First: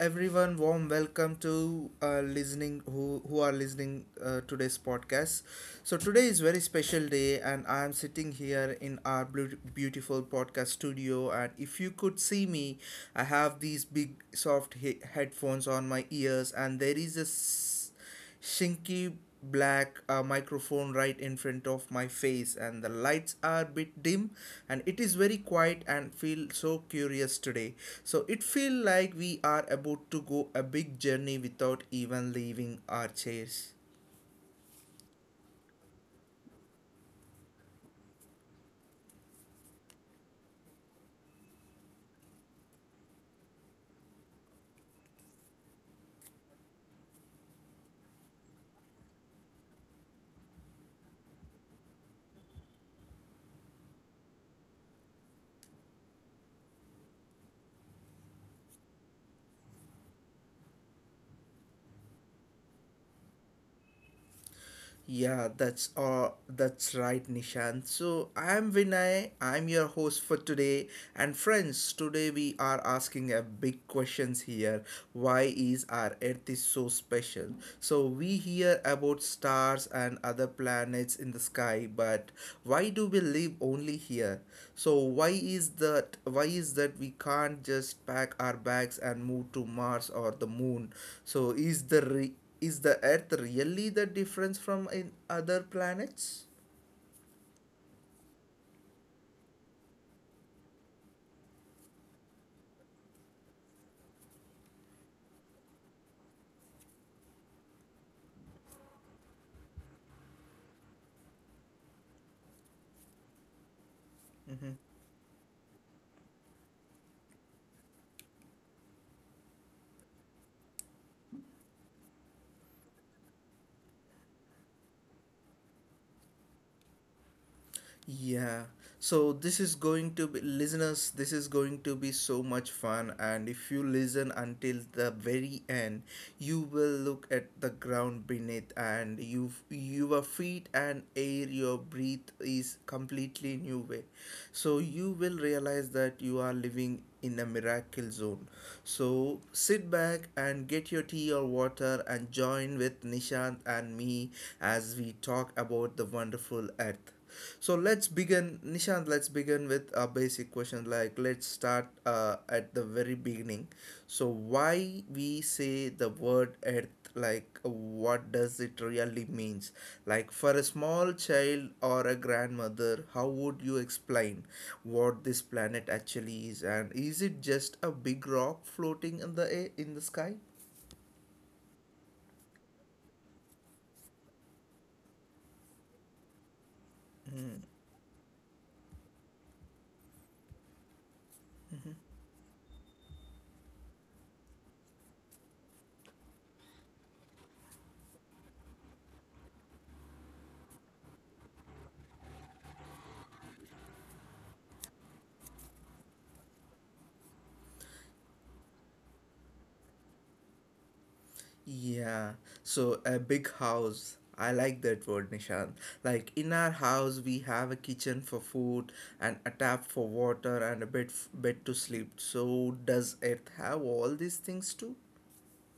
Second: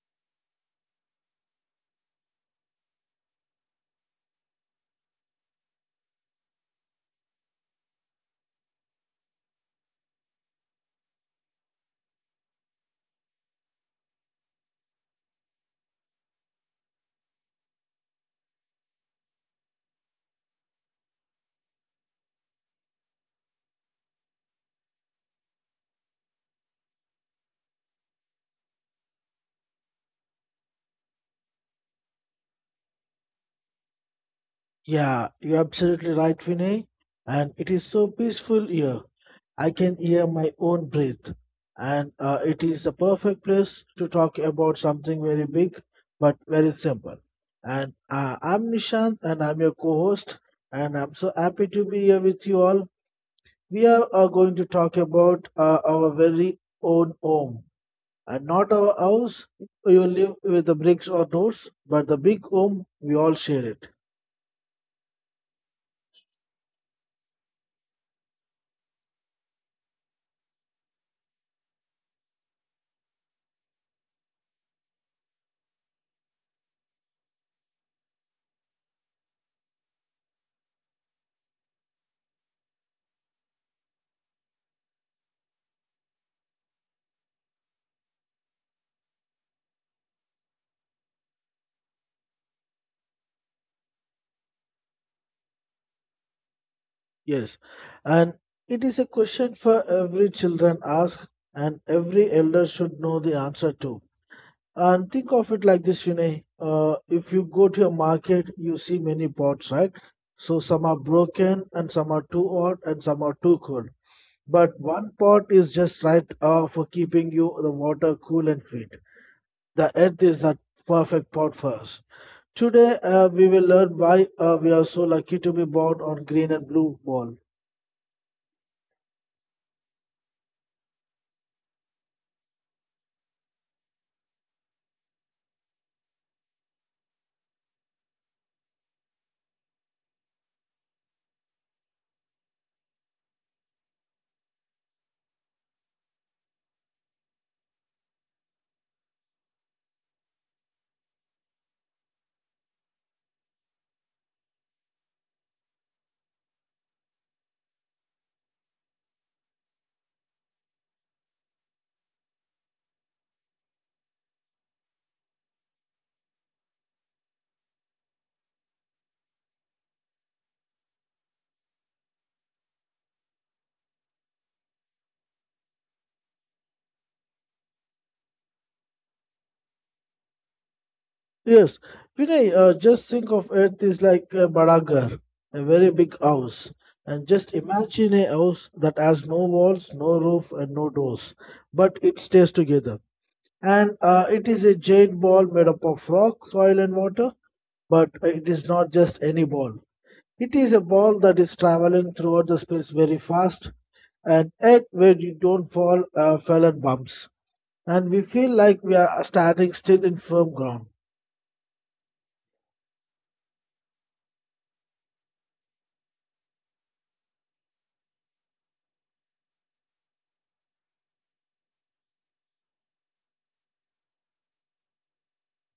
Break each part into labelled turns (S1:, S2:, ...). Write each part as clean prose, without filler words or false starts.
S1: everyone. Warm welcome to listening who are listening today's podcast. So today is very special day, and I am sitting here in our blue, beautiful podcast studio. And if you could see me, I have these big soft headphones on my ears, and there is a shinky black microphone right in front of my face, and the lights are a bit dim, and it is very quiet and feel so curious today, so it feels like we are about to go a big journey without even leaving our chairs.
S2: Yeah, you're absolutely right, Vinay. And it is so peaceful here. I can hear my own breath. And It is a perfect place to talk about something very big but very simple. And I'm Nishant and I'm your co host. And I'm so happy to be here with you all. We are going to talk about our very own home. And not our house you live with the bricks or doors, but the big home we all share it.
S1: Yeah, that's right, Nishant. So I'm Vinay, I'm your host for today. And friends, today we are asking a big questions here. Why is our Earth is so special? So we hear about stars and other planets in the sky, but why do we live only here? So why is that we can't just pack our bags and move to Mars or the moon? So is the Earth really the difference from in other planets?
S2: Yes, and it is a question for every children ask, and every elder should know the answer to. And think of it like this, Vinay. If you go to a market, you see many pots, right? So some are broken, and some are too hot, and some are too cold.
S1: Hmm.
S2: But one pot is just right for keeping you the water cool and fit. The earth is that perfect pot for us. Today, we will learn why we are so lucky to be born on green and blue ball.
S1: Yeah. So this is going to be listeners, this is going to be so much fun, and if you listen until the very end, you will look at the ground beneath and your feet and air your breathe is completely new way. So you will realize that you are living in a miracle zone. So sit back and get your tea or water and join with Nishant and me as we talk about the wonderful earth. So let's begin, Nishant. Let's begin with a basic question. Like, let's start at the very beginning. So, why we say the word earth? Like, what does it really means? Like, for a small child or a grandmother, how would you explain what this planet actually is? And is it just a big rock floating in the air, in the sky?
S2: Yes, Vinay, just think of it is like a bada ghar, a very big house. And just imagine a house that has no walls, no roof, and no doors, but it stays together. And It is a giant ball made up of rock, soil, and water, but it is not just any ball. It is a ball that is traveling throughout the space very fast, and yet where you don't fall, fell and bumps. And we feel like we are standing still in firm ground.
S1: Yeah, so a big house. I like that word, Nishant. Like in our house, we have a kitchen for food and a tap for water and a bed to sleep. So does Earth have all these things too?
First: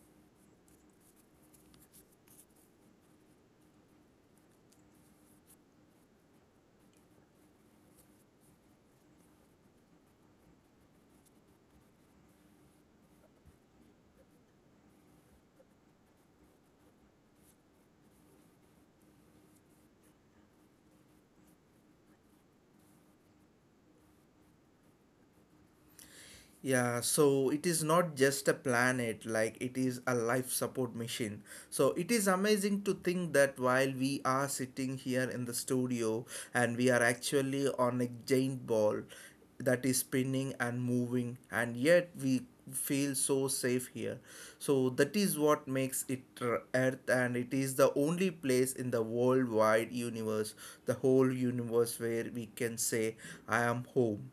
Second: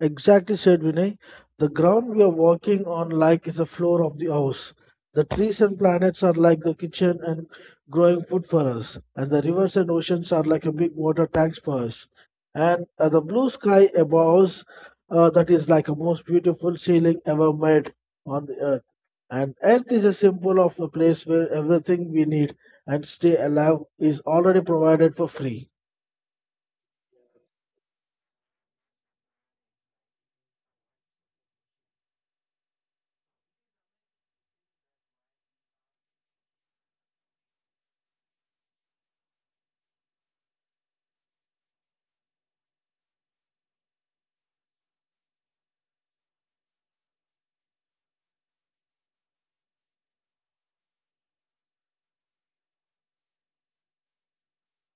S2: Exactly, said Vinay. The ground we are walking on like is the floor of the house. The trees and planets are like the kitchen and growing food for us. And the rivers and oceans are like a big water tanks for us. And The blue sky above us, that is like a most beautiful ceiling ever made on the earth. And earth is a symbol of the place where everything we need and stay alive is already provided for free.
S1: Yeah, so it is not just a planet, like it is a life support machine. So it is amazing to think that while we are sitting here in the studio and we are actually on a giant ball that is spinning and moving, and yet we feel so safe here. So that is what makes it Earth, and it is the only place in the worldwide universe, the whole universe, where we can say, I am home.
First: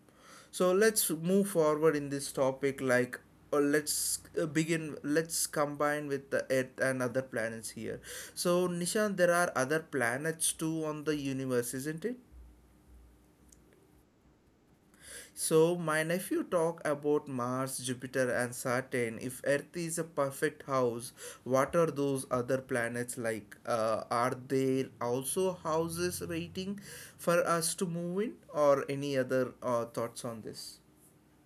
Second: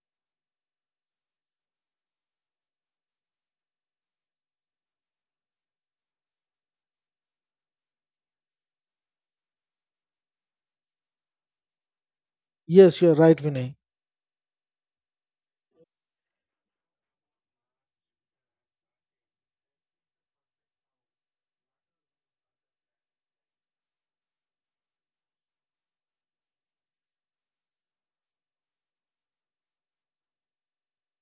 S1: So let's move forward in this topic, like, or let's combine with the earth and other planets here. So Nishan, there are other planets too on the universe, isn't it?
S2: Yes, you're right, Vinay.
S1: So my nephew talk about Mars, Jupiter, and Saturn. If earth is a perfect house, what are those other planets like? Are there also houses waiting for us to move in, or any other thoughts on this?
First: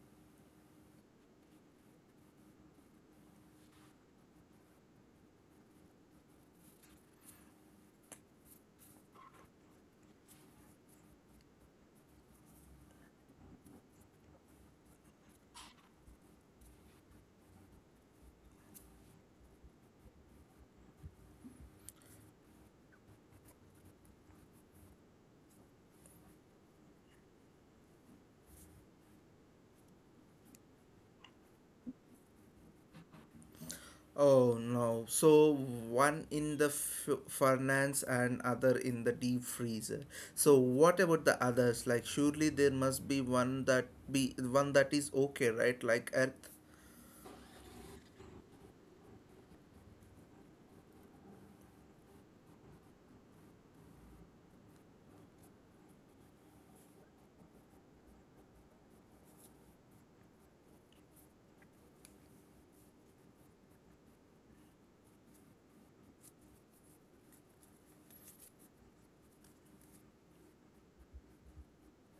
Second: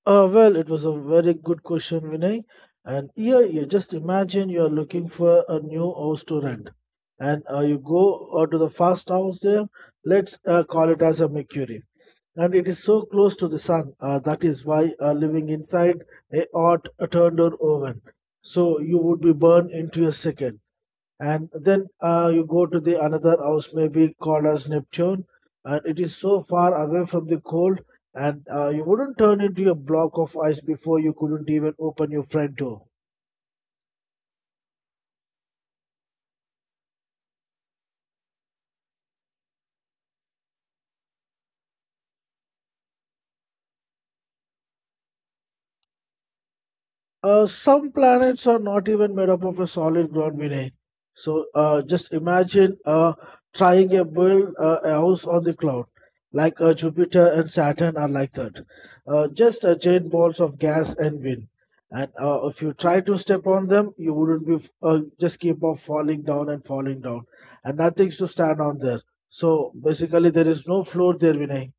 S2: Well, it was a very good question, Vinay. And here, you just imagine you're looking for a new house to rent, and you go to the first house there. Let's call it as a Mercury, and it is so close to the sun. That is why living inside a hot turned or oven, so you would be burned into a second, and then you go to the another house maybe called as neptune, and it is so far away from the cold, and you wouldn't turn into a block of ice before you couldn't even open your front door.
S1: Oh no. So one in the furnace and other in the deep freezer. So what about the others? Like surely there must be one that is okay, right? Like earth.
S2: Some planets are not even made up of a solid ground beneath. So just imagine trying to build a house on the cloud, like Jupiter and Saturn are like that. Just giant balls of gas and wind. And if you try to step on them, you wouldn't be just keep on falling down, and nothing's to stand on there. So basically, there is no floor there, Vinay.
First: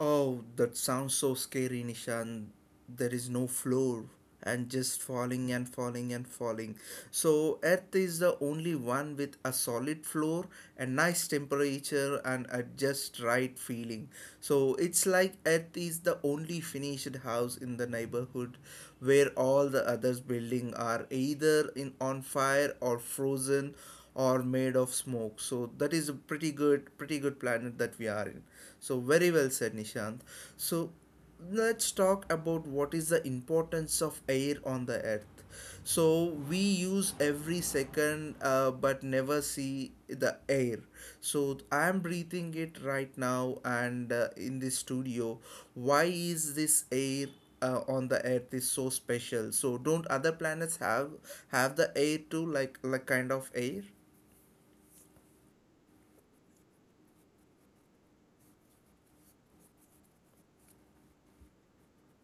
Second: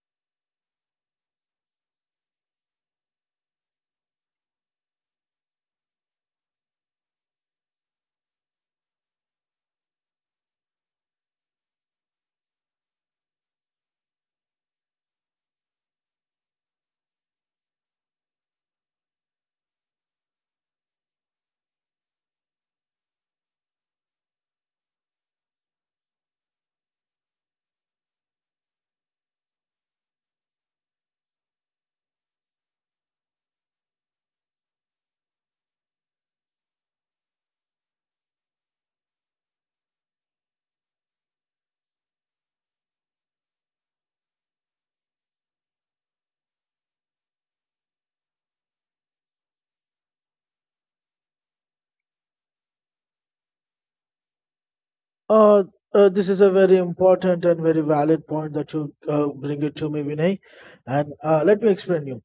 S1: Oh, that sounds so scary, Nishan. There is no floor, and just falling and falling and falling. So, Earth is the only one with a solid floor, a nice temperature, and a just right feeling. So, it's like Earth is the only finished house in the neighborhood where all the others building are either in on fire or frozen or made of smoke. So that is a pretty good planet that we are in. So very well said, Nishant. So let's talk about what is the importance of air on the earth. So we use every second but never see the air. So I am breathing it right now, and in this studio, why is this air on the earth is so special? So don't other planets have the air too, like kind of air?
S2: Uh, this is a very important and very valid point that you bring it to me, Vinay. And let me explain you.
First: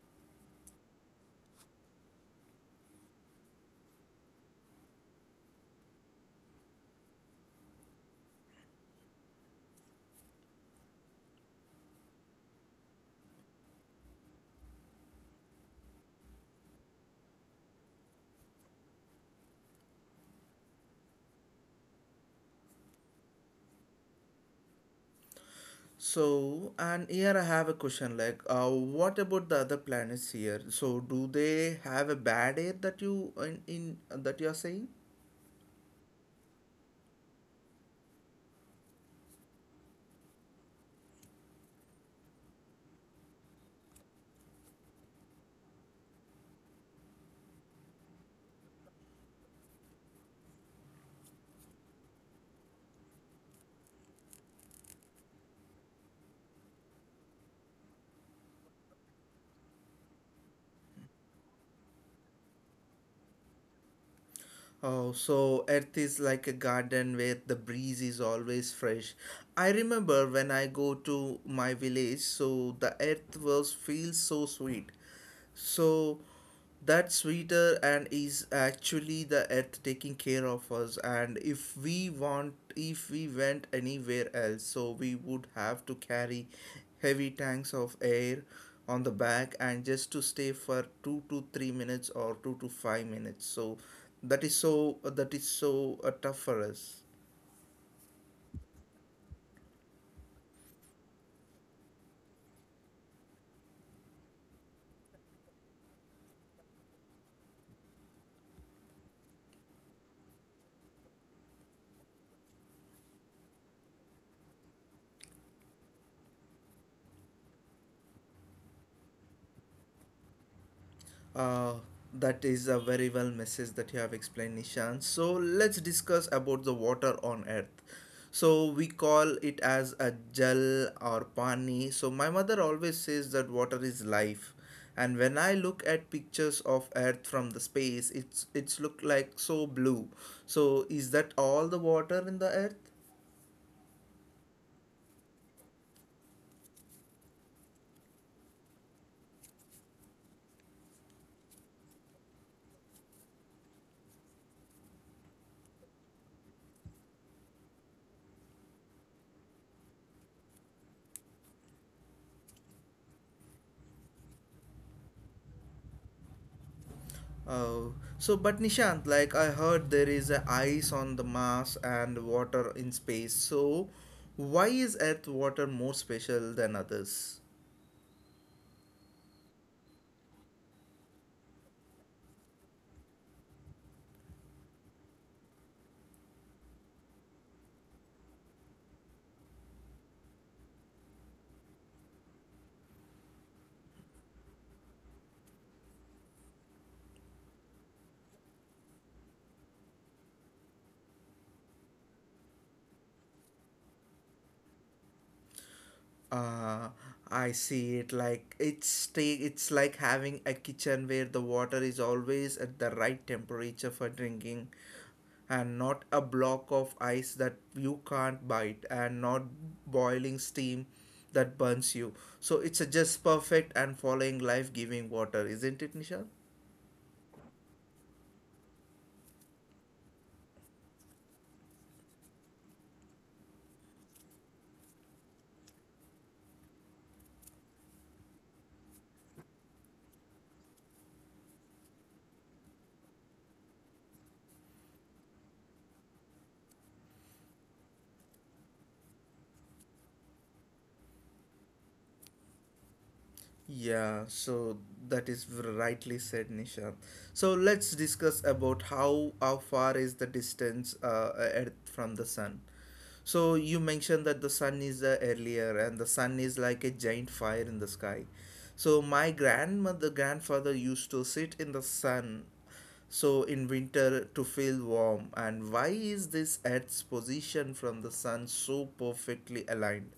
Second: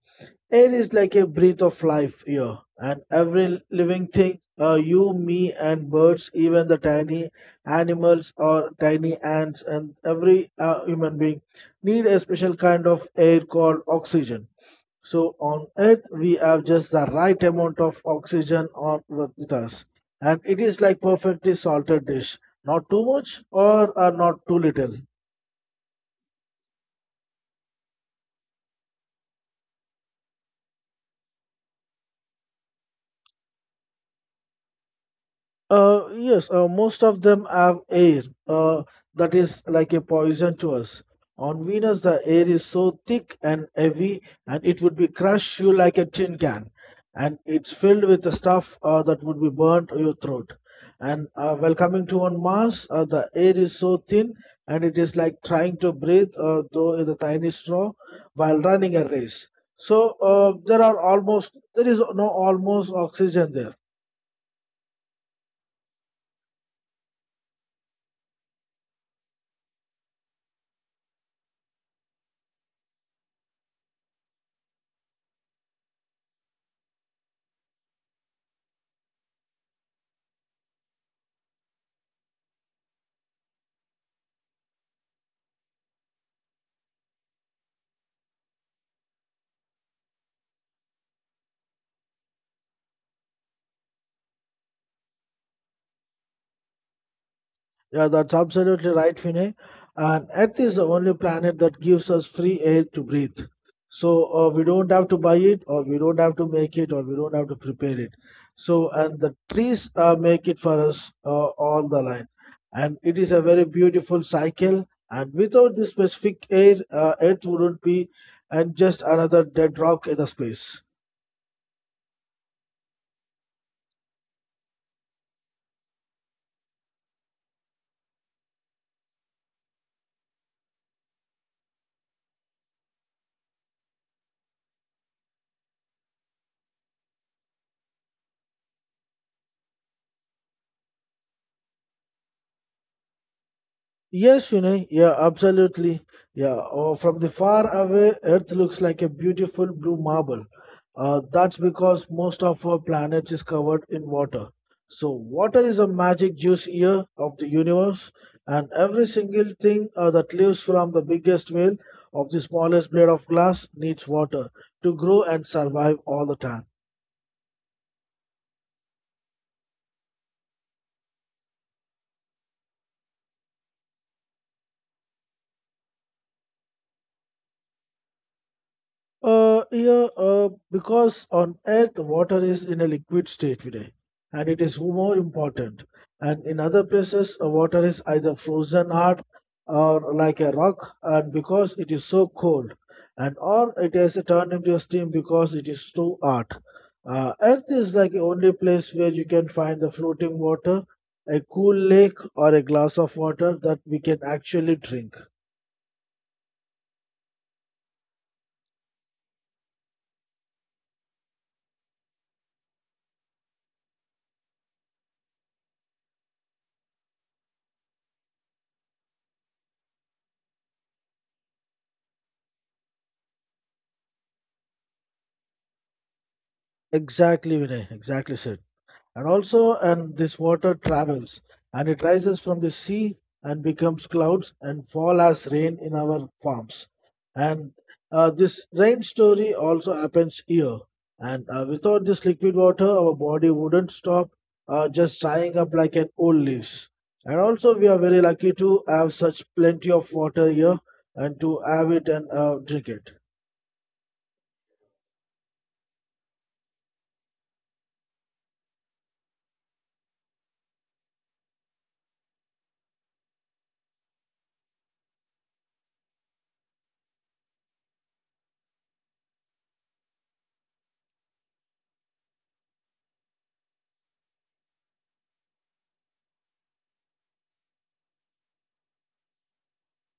S2: Air is like a breath of life here, and every living thing, you, me, and birds, even the tiny animals or tiny ants, and every human being, need a special kind of air called oxygen. So on Earth, we have just the right amount of oxygen on with us, and it is like perfectly salted dish, not too much or not too little.
S1: So, and here I have a question like, what about the other planets here? So, do they have a bad air that you in that you are saying?
S2: Yes, most of them have air that is like a poison to us. On Venus, the air is so thick and heavy, and it would be crush you like a tin can. And it's filled with the stuff that would be burnt to your throat. And while coming to on Mars, the air is so thin, and it is like trying to breathe though in a tiny straw while running a race. So there are almost there is no almost oxygen there.
S1: Oh, so earth is like a garden where the breeze is always fresh. I remember when I go to my village, so the earth was feels so sweet. So that sweeter and is actually the earth taking care of us, and if we want, if we went anywhere else, so we would have to carry heavy tanks of air on the back and just to stay for 2 to 3 minutes or 2 to 5 minutes. So that is so tough for us.
S2: Yeah, that's absolutely right, Vinay. And Earth is the only planet that gives us free air to breathe. So we don't have to buy it, or we don't have to make it, or we don't have to prepare it. So and the trees make it for us all the line, and it is a very beautiful cycle. And without this specific air, Earth wouldn't be and just another dead rock in the space.
S1: uh, that is a very well message that you have explained, Nishan. So let's discuss about the water on earth. So we call it as a jal or pani. So my mother always says that water is life, and when I look at pictures of earth from the space, it's look like so blue. So is that all the water in the earth?
S2: Yes, Vinay. Yeah, absolutely. Yeah, oh, from the far away, Earth looks like a beautiful blue marble. That's because most of our planet is covered in water. So, water is a magic juice here of the universe, and every single thing that lives from the biggest whale of the smallest blade of glass needs water to grow and survive all the time.
S1: Oh, so but Nishant, like I heard there is a ice on the Mars and water in space. So why is Earth water more special than others?
S2: Yeah, because on Earth, water is in a liquid state today, and it is more important. And in other places, water is either frozen hard or like a rock, and because it is so cold, and or it has turned into a steam because it is too hot. Earth is like the only place where you can find the floating water, a cool lake, or a glass of water that we can actually drink.
S1: Uh, I see it like it's like having a kitchen where the water is always at the right temperature for drinking, and not a block of ice that you can't bite, and not boiling steam that burns you. So it's a just perfect and following life giving water, isn't it Nishant?
S2: Exactly, Vinay. Exactly said. And also, and this water travels and it rises from the sea and becomes clouds and fall as rain in our farms. And this rain story also happens here. And without this liquid water, our body wouldn't stop just drying up like an old leaves. And also, we are very lucky to have such plenty of water here and to have it and drink it.
S1: Yeah, so that is rightly said, Nisha. So let's discuss about how far is the distance Earth from the sun. So you mentioned that the sun is earlier, and the sun is like a giant fire in the sky. So my grandmother, grandfather used to sit in the sun so in winter to feel warm, and why is this earth's position from the sun so perfectly aligned?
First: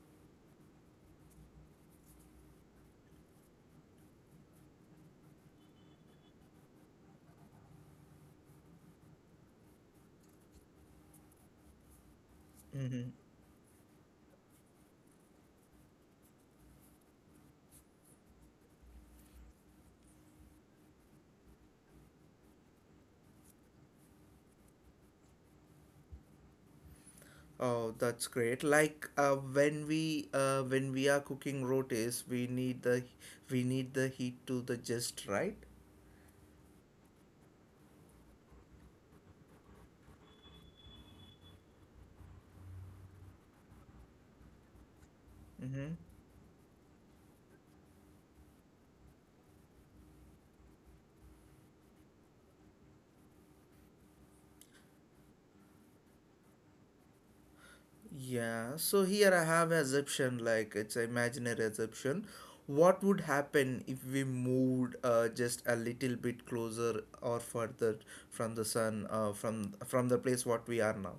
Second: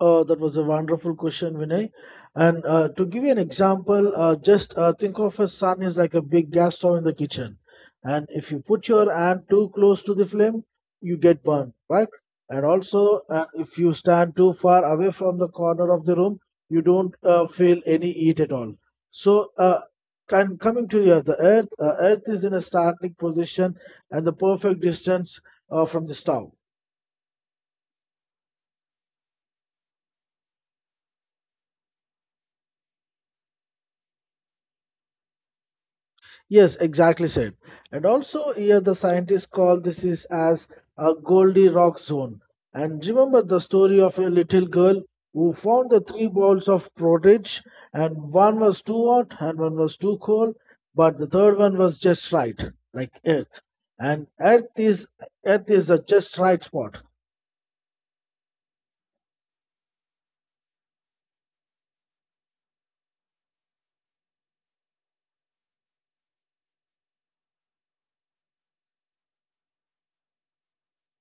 S2: That was a wonderful question, Vinay. And to give you an example, just think of a sun is like a big gas stove in the kitchen. And if you put your hand too close to the flame, you get burned, right? And also, if you stand too far away from the corner of the room, you don't feel any heat at all. So, coming to the earth, earth is in a starting position and the perfect distance from the stove.
S1: Oh, that's great. Like when we are cooking rotis, we need the heat to the just right.
S2: Yes, exactly said. And also here the scientists call this is as a Goldilocks zone. And remember the story of a little girl who
S1: Mm-hmm.
S2: found the three balls of porridge and one was too hot and one was too cold, but the third one was just right, like Earth. And Earth is the just right spot.
S1: Yeah. So here I have assumption like it's an imaginary assumption. What would happen if we moved just a little bit closer or further from the sun from the place what we are now?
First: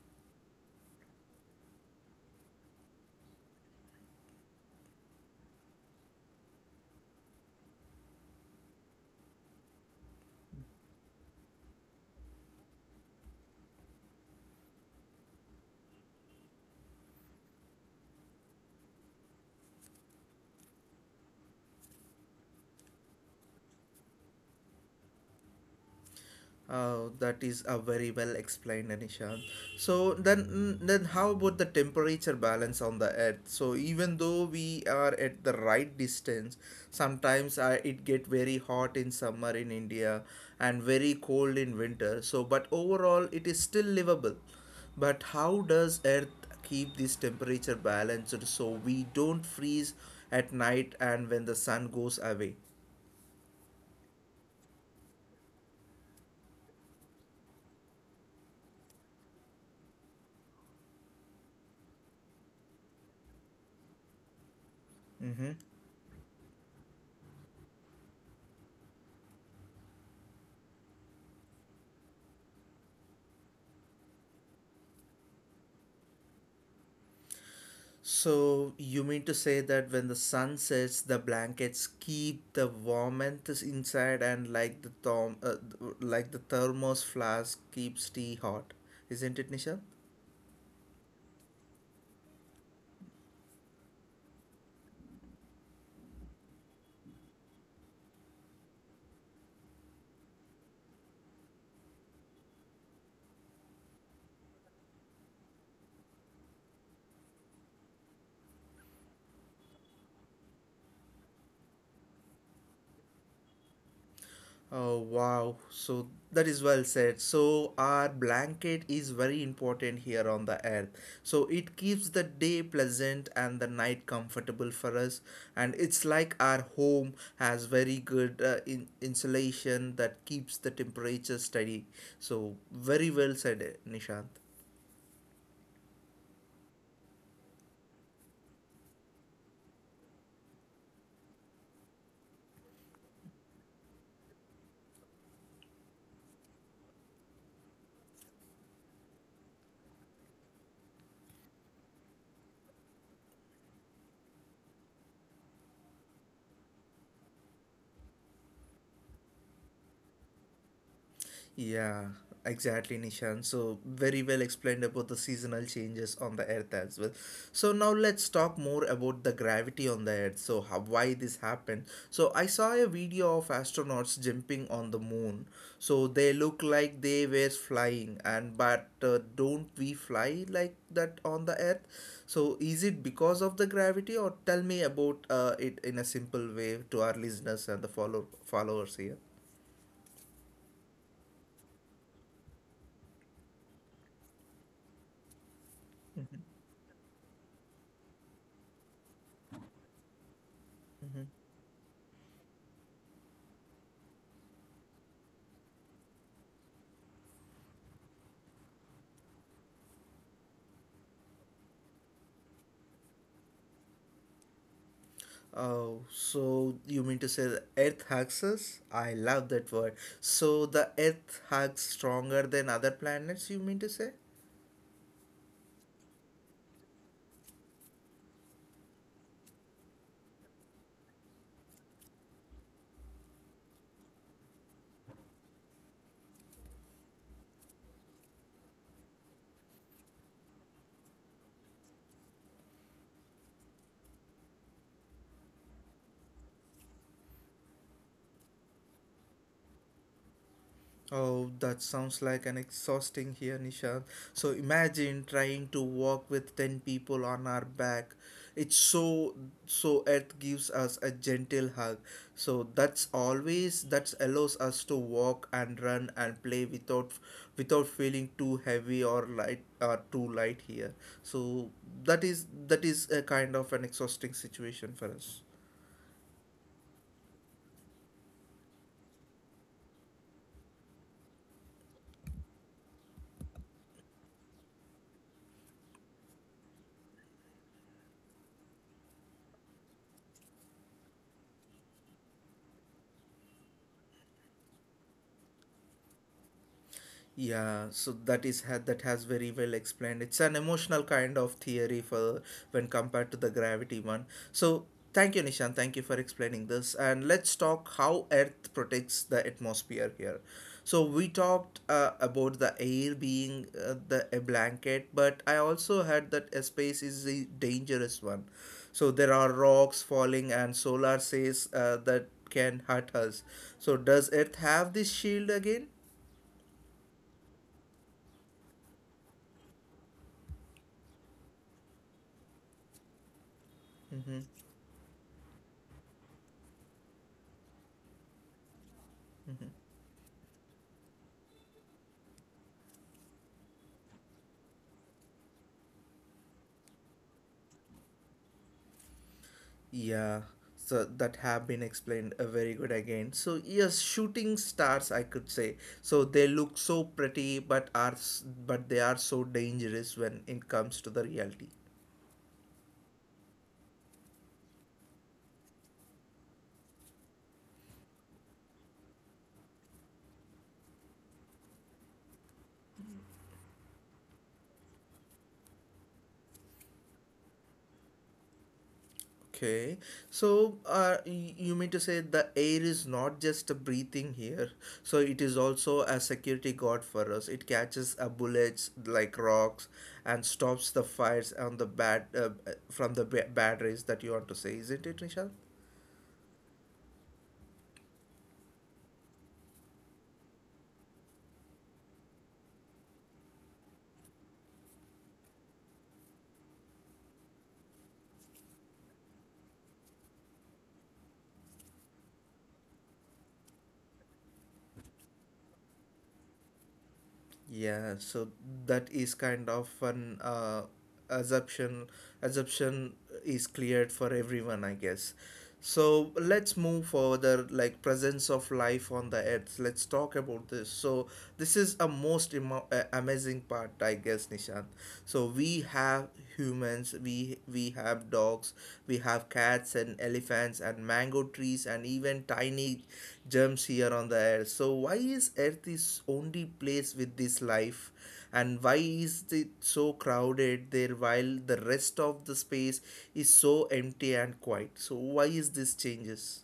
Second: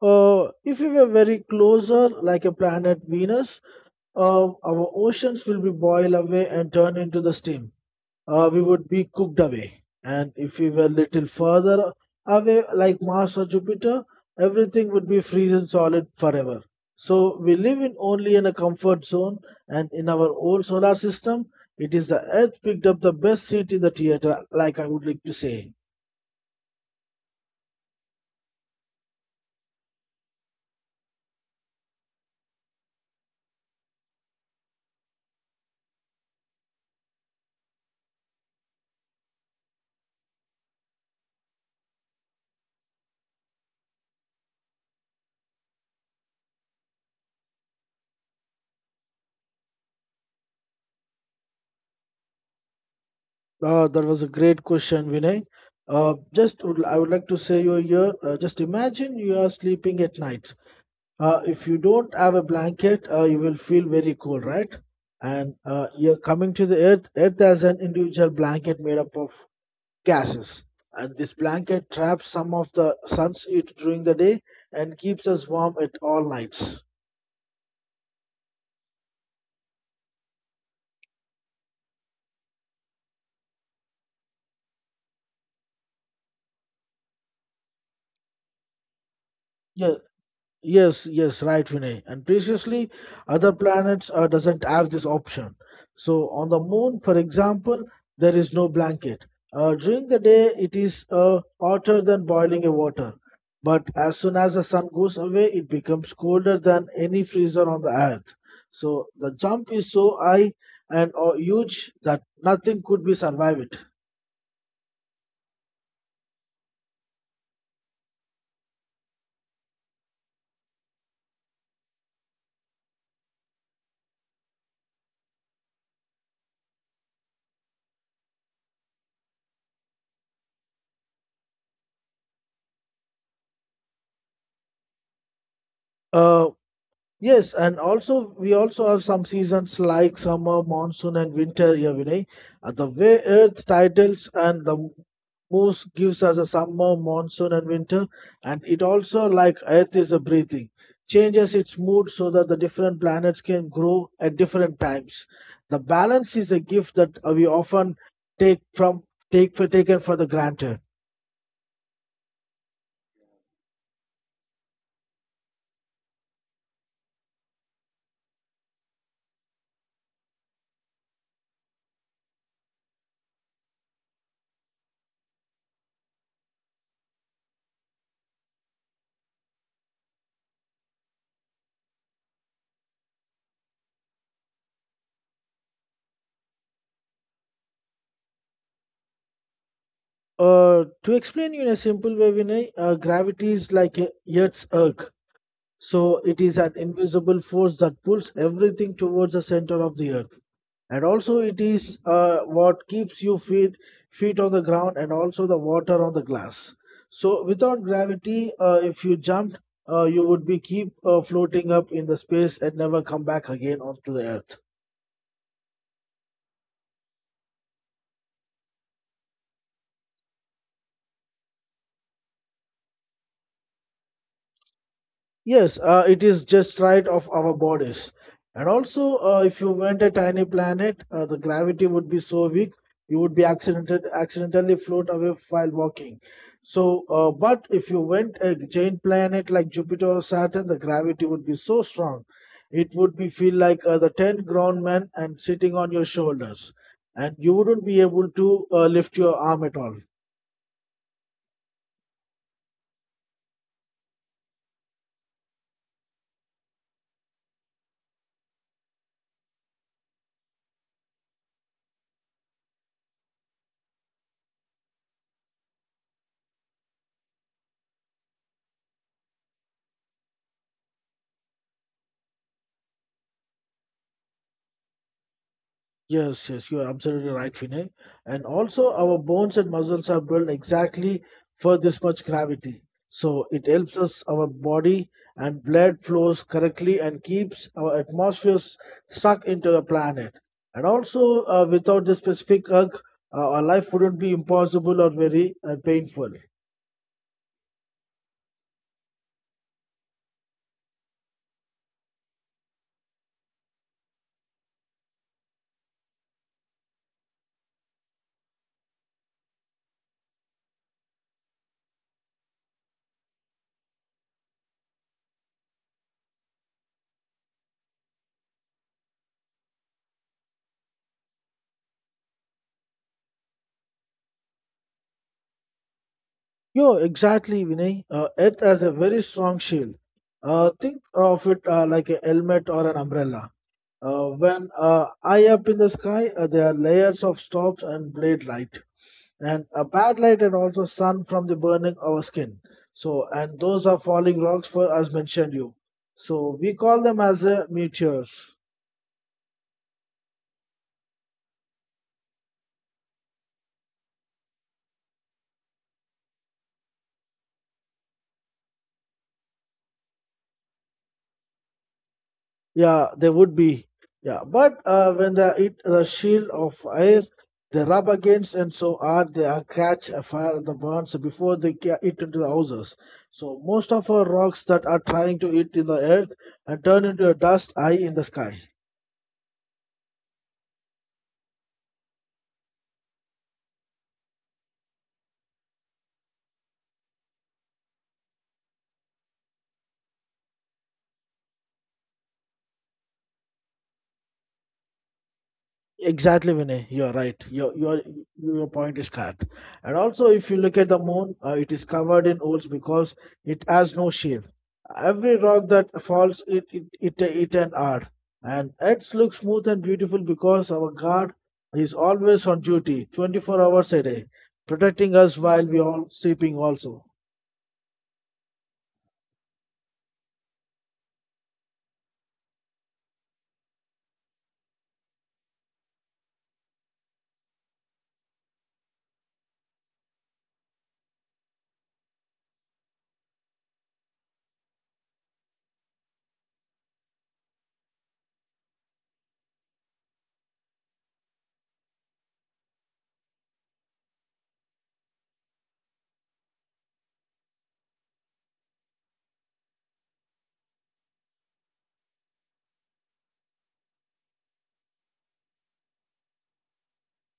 S2: If we were very closer, like a planet Venus, our oceans will be boiled away and turned into the steam. We would be cooked away. And if we were little further away, like Mars or Jupiter, everything would be frozen solid forever. So we live in only in a comfort zone, and in our whole solar system, it is the Earth picked up the best seat in the theater, like I would like to say.
S1: Oh, that is a very well explained, Anisha. So then, then how about the temperature balance on the Earth? So even though we are at the right distance, sometimes it get very hot in summer in India and very cold in winter. So, but overall, it is still livable. But how does Earth keep this temperature balanced so we don't freeze at night and when the sun goes away?
S2: That was a great question, Vinay. I would like to say you here. Just imagine you are sleeping at night. If you don't have a blanket, you will feel very cold, right?
S1: Mm-hmm.
S2: And you're coming to the Earth. Earth has an individual blanket made up of gases, and this blanket traps some of the sun's heat during the day and keeps us warm at all nights.
S1: So you mean to say that when the sun sets, the blankets keep the warmth is inside, and like the like the thermos flask keeps tea hot, isn't it, Nisha?
S2: Yes. Yes, yes, right, Vinay. And previously, other planets doesn't have this option. So on the moon, for example, there is no blanket. During the day, it is hotter than boiling a water. But as soon as the sun goes away, it becomes colder than any freezer on the earth. So the jump is so high and huge that nothing could be survived.
S1: Oh wow, so that is well said. So our blanket is very important here on the earth. So it keeps the day pleasant and the night comfortable for us, and it's like our home has very good insulation that keeps the temperature steady. So very well said, eh, Nishant.
S2: Uh, Yes, and also we also have some seasons like summer, monsoon, and winter here, Vinay. The way Earth titles and the moves gives us a summer, monsoon, and winter, and it also like Earth is a breathing, changes its mood so that the different planets can grow at different times. The balance is a gift that we often take from take for taken for the granted.
S1: Yeah, exactly, Nishan. So, very well explained about the seasonal changes on the Earth as well. So, now let's talk more about the gravity on the Earth. So, how, why this happened. So, I saw a video of astronauts jumping on the moon. So, they look like they were flying, and but don't we fly like that on the Earth? So, is it because of the gravity, or tell me about it in a simple way to our listeners and the followers here?
S2: To explain you in a simple way, Vinay, gravity is like a Earth's erg. So it is an invisible force that pulls everything towards the center of the earth. And
S1: Mm-hmm.
S2: also it is what keeps you feet on the ground and also the water on the glass. So without gravity, if you jumped, you would be keep floating up in the space and never come back again onto the earth.
S1: Oh, so you mean to say the earth hugs us? I love that word. So the earth hugs stronger than other planets, you mean to say?
S2: Yes, it is just right of our bodies. And also, if you went a tiny planet, the gravity would be so weak, you would be accidentally float away while walking. So, but if you went a giant planet like Jupiter or Saturn, the gravity would be so strong, it would be feel like the 10 grown men and sitting on your shoulders, and you wouldn't be able to lift your arm at all.
S1: Oh, that sounds like an exhausting here, Nishant. So imagine trying to walk with 10 people on our back. It's so, so Earth gives us a gentle hug. So that's always, that allows us to walk and run and play without, without feeling too heavy or light, or too light here. So that is a kind of an exhausting situation for us.
S2: Yes, yes, you are absolutely right, Vinay. And also, our bones and muscles are built exactly for this much gravity. So it helps us, our body and blood flows correctly and keeps our atmosphere stuck into the planet. And also, without this specific hug, our life wouldn't be impossible or very painful.
S1: Yeah, so that has very well explained. It's an emotional kind of theory for when compared to the gravity one. So thank you, Nishan. Thank you for explaining this. And let's talk how Earth protects the atmosphere here. So we talked about the air being the a blanket, but I also heard that a space is a dangerous one. So there are rocks falling, and solar says that can hurt us. So does Earth have this shield again?
S2: Yeah, exactly, Vinay. Earth has a very strong shield. Think of it like a helmet or an umbrella.
S1: Mm-hmm.
S2: When high up in the sky, there are layers of stops and blade light, and
S1: Mm-hmm.
S2: a bad light, and also sun from the burning our skin. So, and those are falling rocks for as mentioned you. So we call them as meteors.
S1: Yeah, so that have been explained very good again. So yes, shooting stars, I could say. So they look so pretty, but but they are so dangerous when it comes to the reality.
S2: Yeah, they would be. Yeah, but when they hit the shield of air, they rub against and so are they are catch a fire the burns before they hit into the houses. So most of our rocks that are trying to eat in the earth and turn into a dust eye in the sky.
S1: Okay, so you mean to say the air is not just a breathing here, so it is also a security guard for us. It catches bullets like rocks and stops the fires on the bad from the bad rays that you want to say, isn't it, Nishant?
S2: Exactly, Vinay. You're right. Your point is correct. And also, if you look at the moon, it is covered in holes because it has no shield. Every rock that falls, it an art, and it looks smooth and beautiful because our God is always on duty, 24 hours a day, protecting us while we are all sleeping also.
S1: Yeah, so that is kind of an assumption. Assumption is cleared for everyone, I guess. So let's move further, like presence of life on the earth. Let's talk about this. So this is a most amazing part, I guess, Nishant. So we have humans, we have dogs, we have cats and elephants and mango trees and even tiny germs here on the earth. So why is earth is only place with this life, and why is it so crowded there while the rest of the space is so empty and quiet? So why is this changes?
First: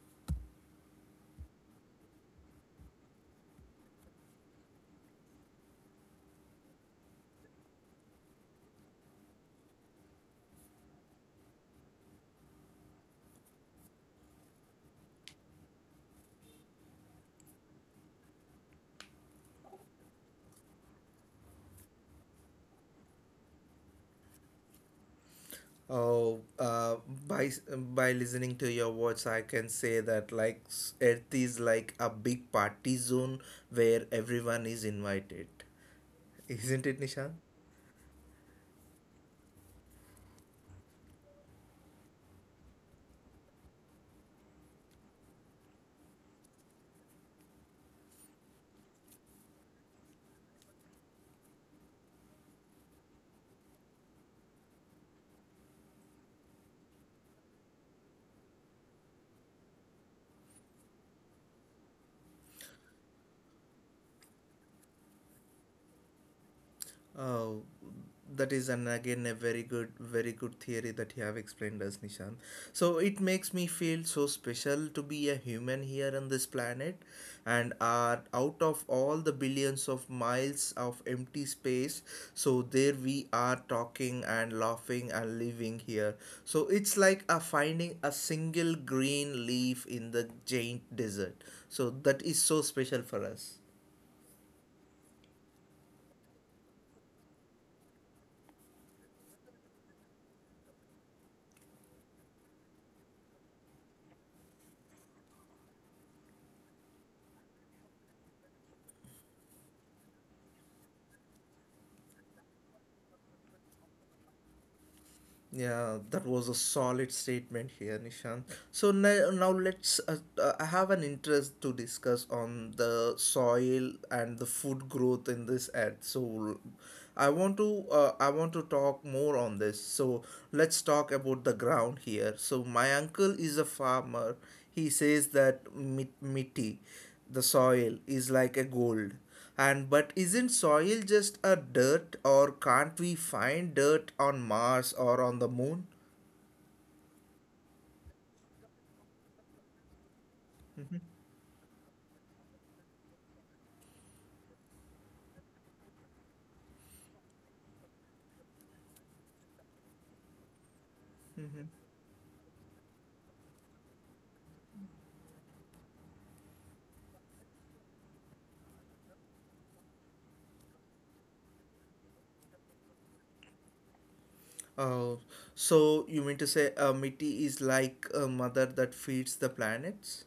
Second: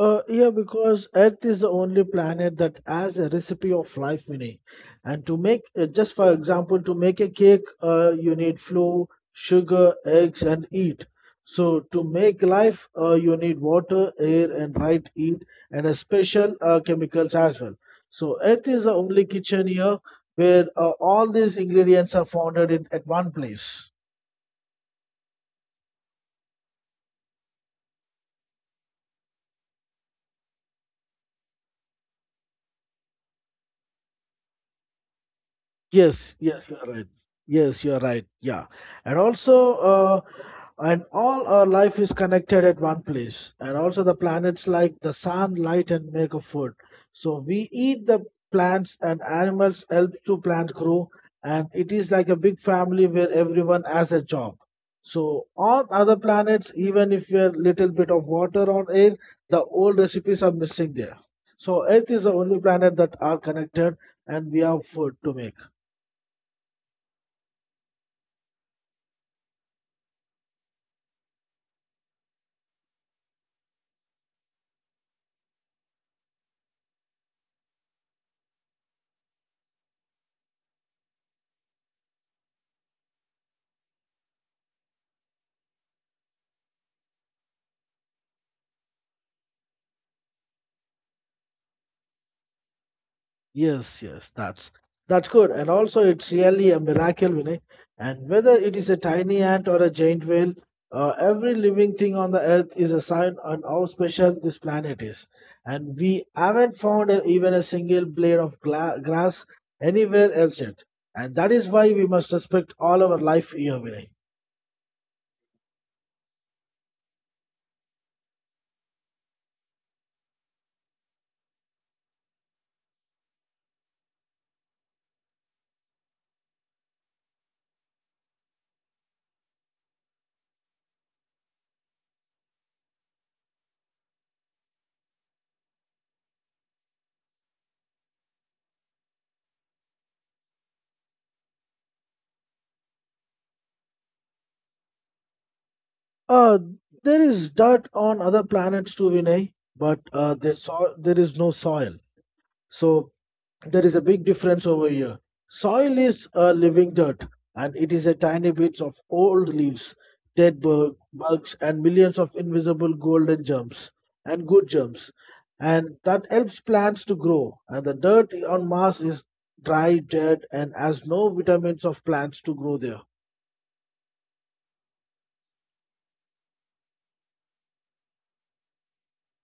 S2: Yeah, because Earth is the only planet that has a recipe of life, Vinay. And to make, just for example, to make a cake, you need flour, sugar, eggs, and heat. So to make life, you need water, air, and right heat, and a special chemicals as well. So Earth is the only kitchen here where all these ingredients are founded in at one place.
S1: Oh, by by listening to your words, I can say that like Earth is like a big party zone where everyone is invited.
S2: Yes,
S1: Isn't it,
S2: yes, you are
S1: Nishan?
S2: right. Yes, you are right. Yeah, and also, uh, and all our life is connected at one place, and also the planets like the sun, light, and make a food. So we eat the plants, and animals help to plant grow, and it is like a big family where everyone has a job. So on other planets, even if we're little bit of water or air, the old recipes are missing there. So Earth is the only planet that are connected, and we have food to make.
S1: Oh, that is an again a very good, very good theory that you have explained us, Nishan. So it makes me feel so special to be a human here on this planet, and are out of all the billions of miles of empty space. So there we are talking and laughing and living here. So it's like a finding a single green leaf in the giant desert. So that is so special for us.
S2: Yes, yes, that's good. And also, it's really a miracle, Vinay. And whether it is a tiny ant or a giant whale, every living thing on the earth is a sign on how special this planet is. And we haven't found a, even a single blade of grass anywhere else yet. And that is why we must respect all our life here, Vinay.
S1: Yeah, that was a solid statement here, Nishant. So now, now let's. I have an interest to discuss on the soil and the food growth in this ad. So, I want to talk more on this. So let's talk about the ground here. So my uncle is a farmer. He says that mitti, the soil, is like a gold. And but isn't soil just a dirt, or can't we find dirt on Mars or on the moon?
S2: Uh, there is dirt on other planets too, Vinay, but there is no soil. So there is a big difference over here. Soil is a living dirt, and it is a tiny bits of old leaves, bugs, and millions of invisible golden germs and good germs, and that helps plants to grow. And the dirt on Mars is dry, dead, and has no vitamins of plants to grow there.
S1: Uh, so you mean to say a miti is like a mother that feeds the planets,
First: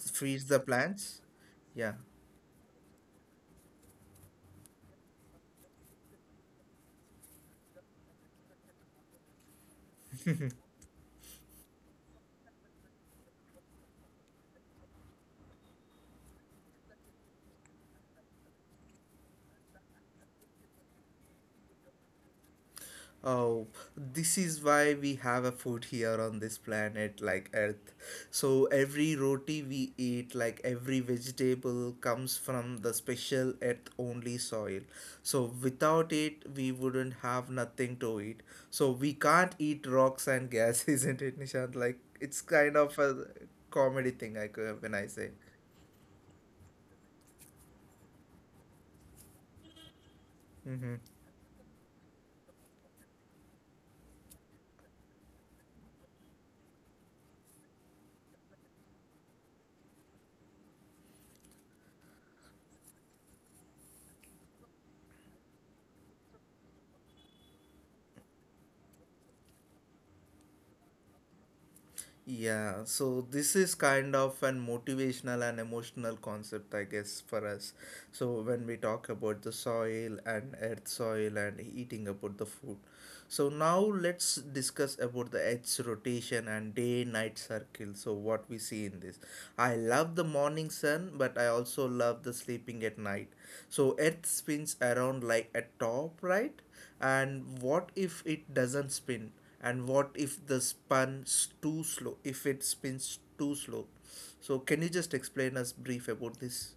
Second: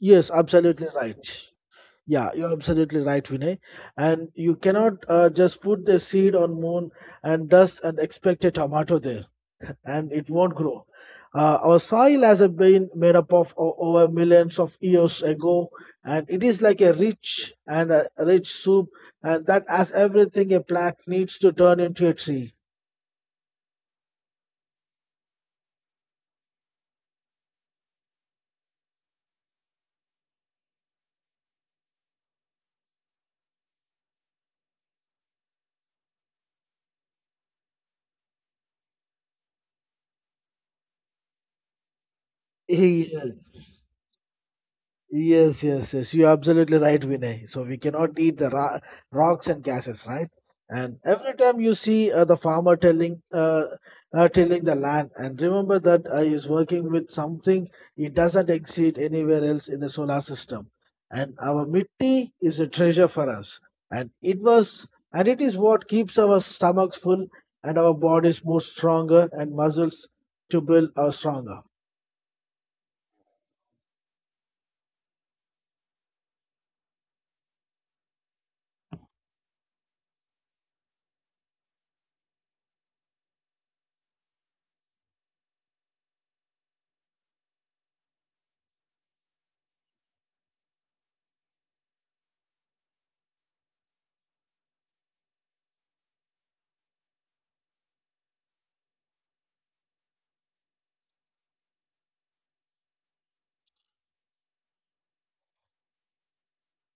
S2: Yes,
S1: the
S2: absolutely
S1: plants?
S2: right.
S1: Yeah.
S2: Yeah, you're absolutely right, Vinay. And you cannot just put the seed on moon and dust and expect a tomato there. And it won't grow. Our soil has been made up of over millions of years ago, and it is like a rich and a rich soup, and that has everything a plant needs to turn into a tree.
S1: Oh, this is why we have a food here on this planet, like Earth. So every roti we eat, like every vegetable, comes from the special Earth-only soil. So without it, we wouldn't have nothing to eat. So we can't eat rocks and gas, isn't it, Nishant? Like it's kind of a
S2: Yes,
S1: comedy thing, like when I say.
S2: yes, yes, yes. You're absolutely right, Vinay. So we cannot eat the rocks and gases, right? And
S1: Mm-hmm.
S2: every time you see the farmer telling, tilling the land, and remember that he's working with something it doesn't exist anywhere else in the solar system. And our mitti is a treasure for us, and it was, and it is what keeps our stomachs full and our bodies more stronger and muscles to build our stronger.
S1: Yeah, so this is kind of an motivational and emotional concept, I guess, for us. So when we talk about the soil and earth soil and eating about the food. So now let's discuss about the Earth's rotation and day-night circle. So what we see in this. I love the morning sun, but I also love the sleeping at night. So Earth spins around like a top, right? And what if it doesn't spin, and what if the spin's too slow? If it spins too slow, so can you just explain us brief about this?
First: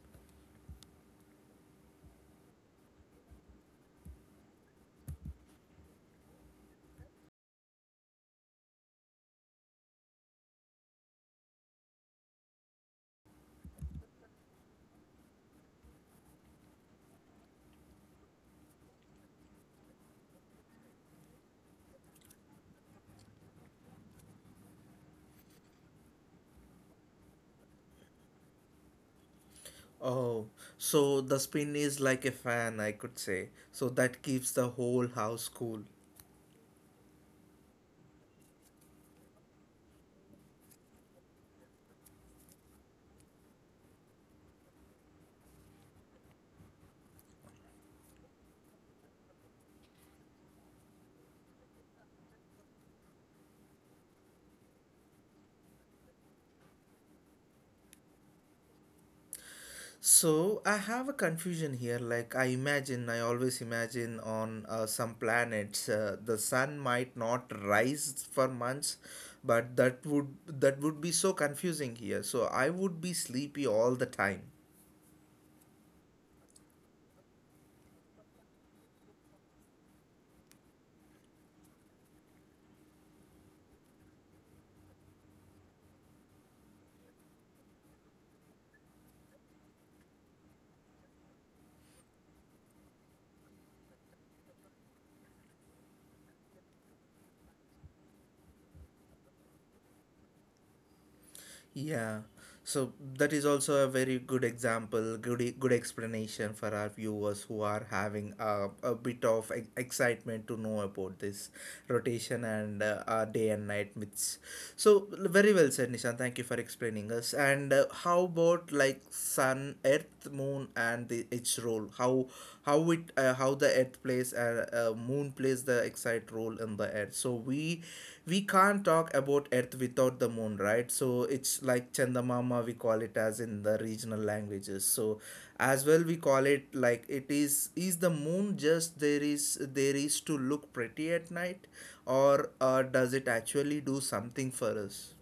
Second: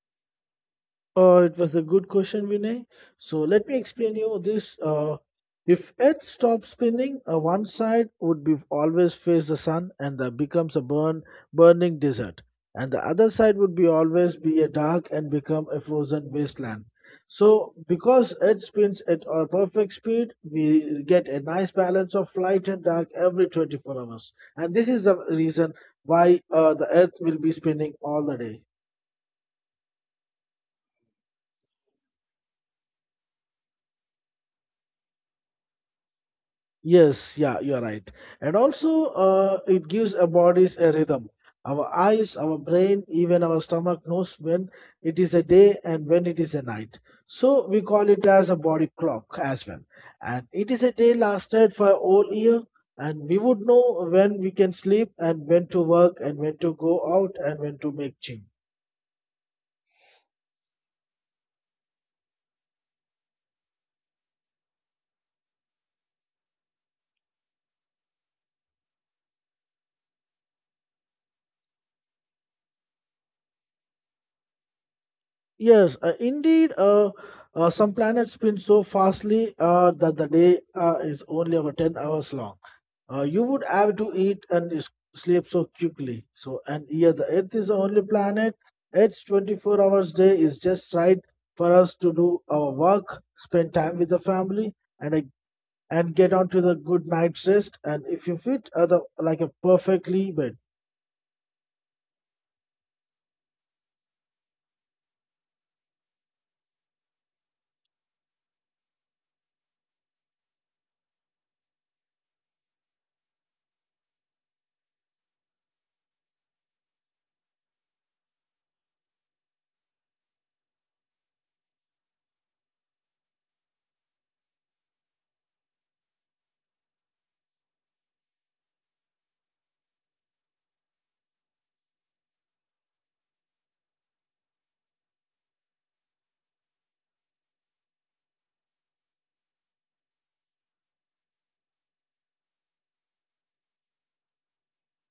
S2: It was a good question, Vinay. So let me explain you this. If Earth stops spinning, one side would be always face the sun, and that becomes a burning desert, and the other side would be always be a dark and become a frozen wasteland. So because Earth spins at a perfect speed, we get a nice balance of light and dark every 24 hours, and this is the reason why the Earth will be spinning all the day.
S1: Oh, so the spin is like a fan, I could say, so that keeps the whole house cool.
S2: Yes, yeah, you're right. And also, it gives our bodies a rhythm. Our eyes, our brain, even our stomach knows when it is a day and when it is a night. So we call it as a body clock as well. And it is a day lasted for a whole year, and we would know when we can sleep and when to work and when to go out and when to make gym.
S1: So I have a confusion here. Like I imagine, I always imagine on some planets, the sun might not rise for months, but that would be so confusing here. So I would be sleepy all the time.
S2: Yes, indeed. Some planets spin so fastly that the day is only about 10 hours long. You would have to eat and sleep so quickly. So, and yeah, the Earth is the only planet. Its 24 hours day is just right for us to do our work, spend time with the family, and uh, and get on to the good night's rest. And if you fit, other like a perfectly bed.
S1: Yeah, so that is also a very good example, good good explanation for our viewers who are having a bit of excitement to know about this rotation and day and night myths. So very well said, Nishan. Thank you for explaining us. And how about like sun, earth, moon, and the, its role? How it how the earth plays moon plays the exact role in the earth, so we can't talk about earth without the moon, right? So it's like chandamama, we call it as in the regional languages. So as well we call it like it is the moon just there is to look pretty at night, or does it actually do something for us?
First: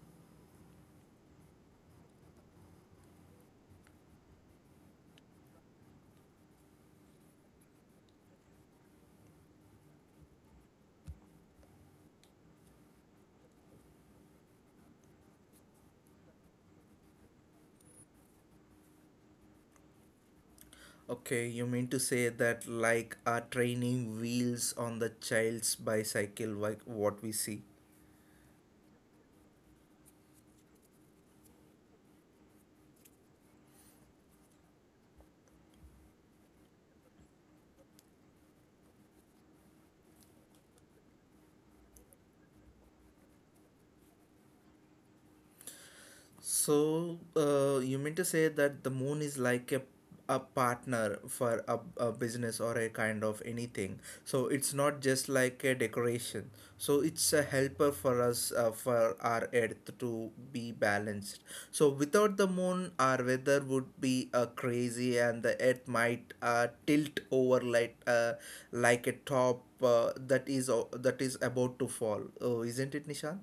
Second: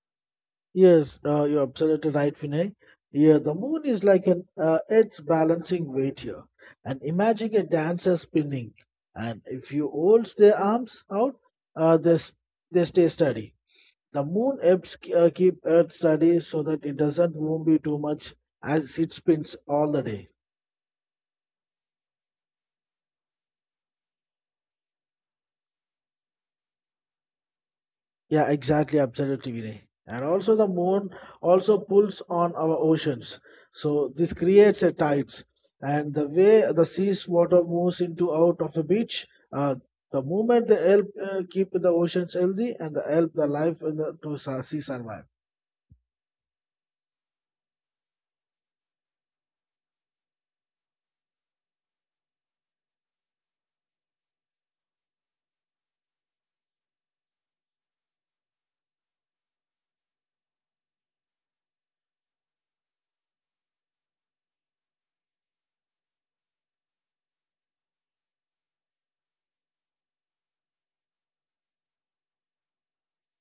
S2: Yes, you're absolutely right, Vinay. Yeah, the moon is like an earth balancing weight here. And imagine a dancer spinning. And if you hold their arms out, uh, they, s- they stay steady. The moon helps keep earth steady so that it doesn't move too much as it spins all the day.
S1: Okay, you mean to say that like are training wheels on the child's bicycle, like what we see?
S2: Yeah, exactly, absolutely, Vinay. And also the moon also pulls on our oceans. So this creates a tides. And the way the sea's water moves into out of the beach, uh, the movement they help keep the oceans healthy and they help the life in the sea survive.
S1: So, you mean to say that the moon is like a partner for a business or a kind of anything. So it's not just like a decoration. So it's a helper for us for our earth to be balanced. So without the moon, our weather would be crazy, and the earth might tilt over like a top that is about to fall. Oh, isn't it, Nishant?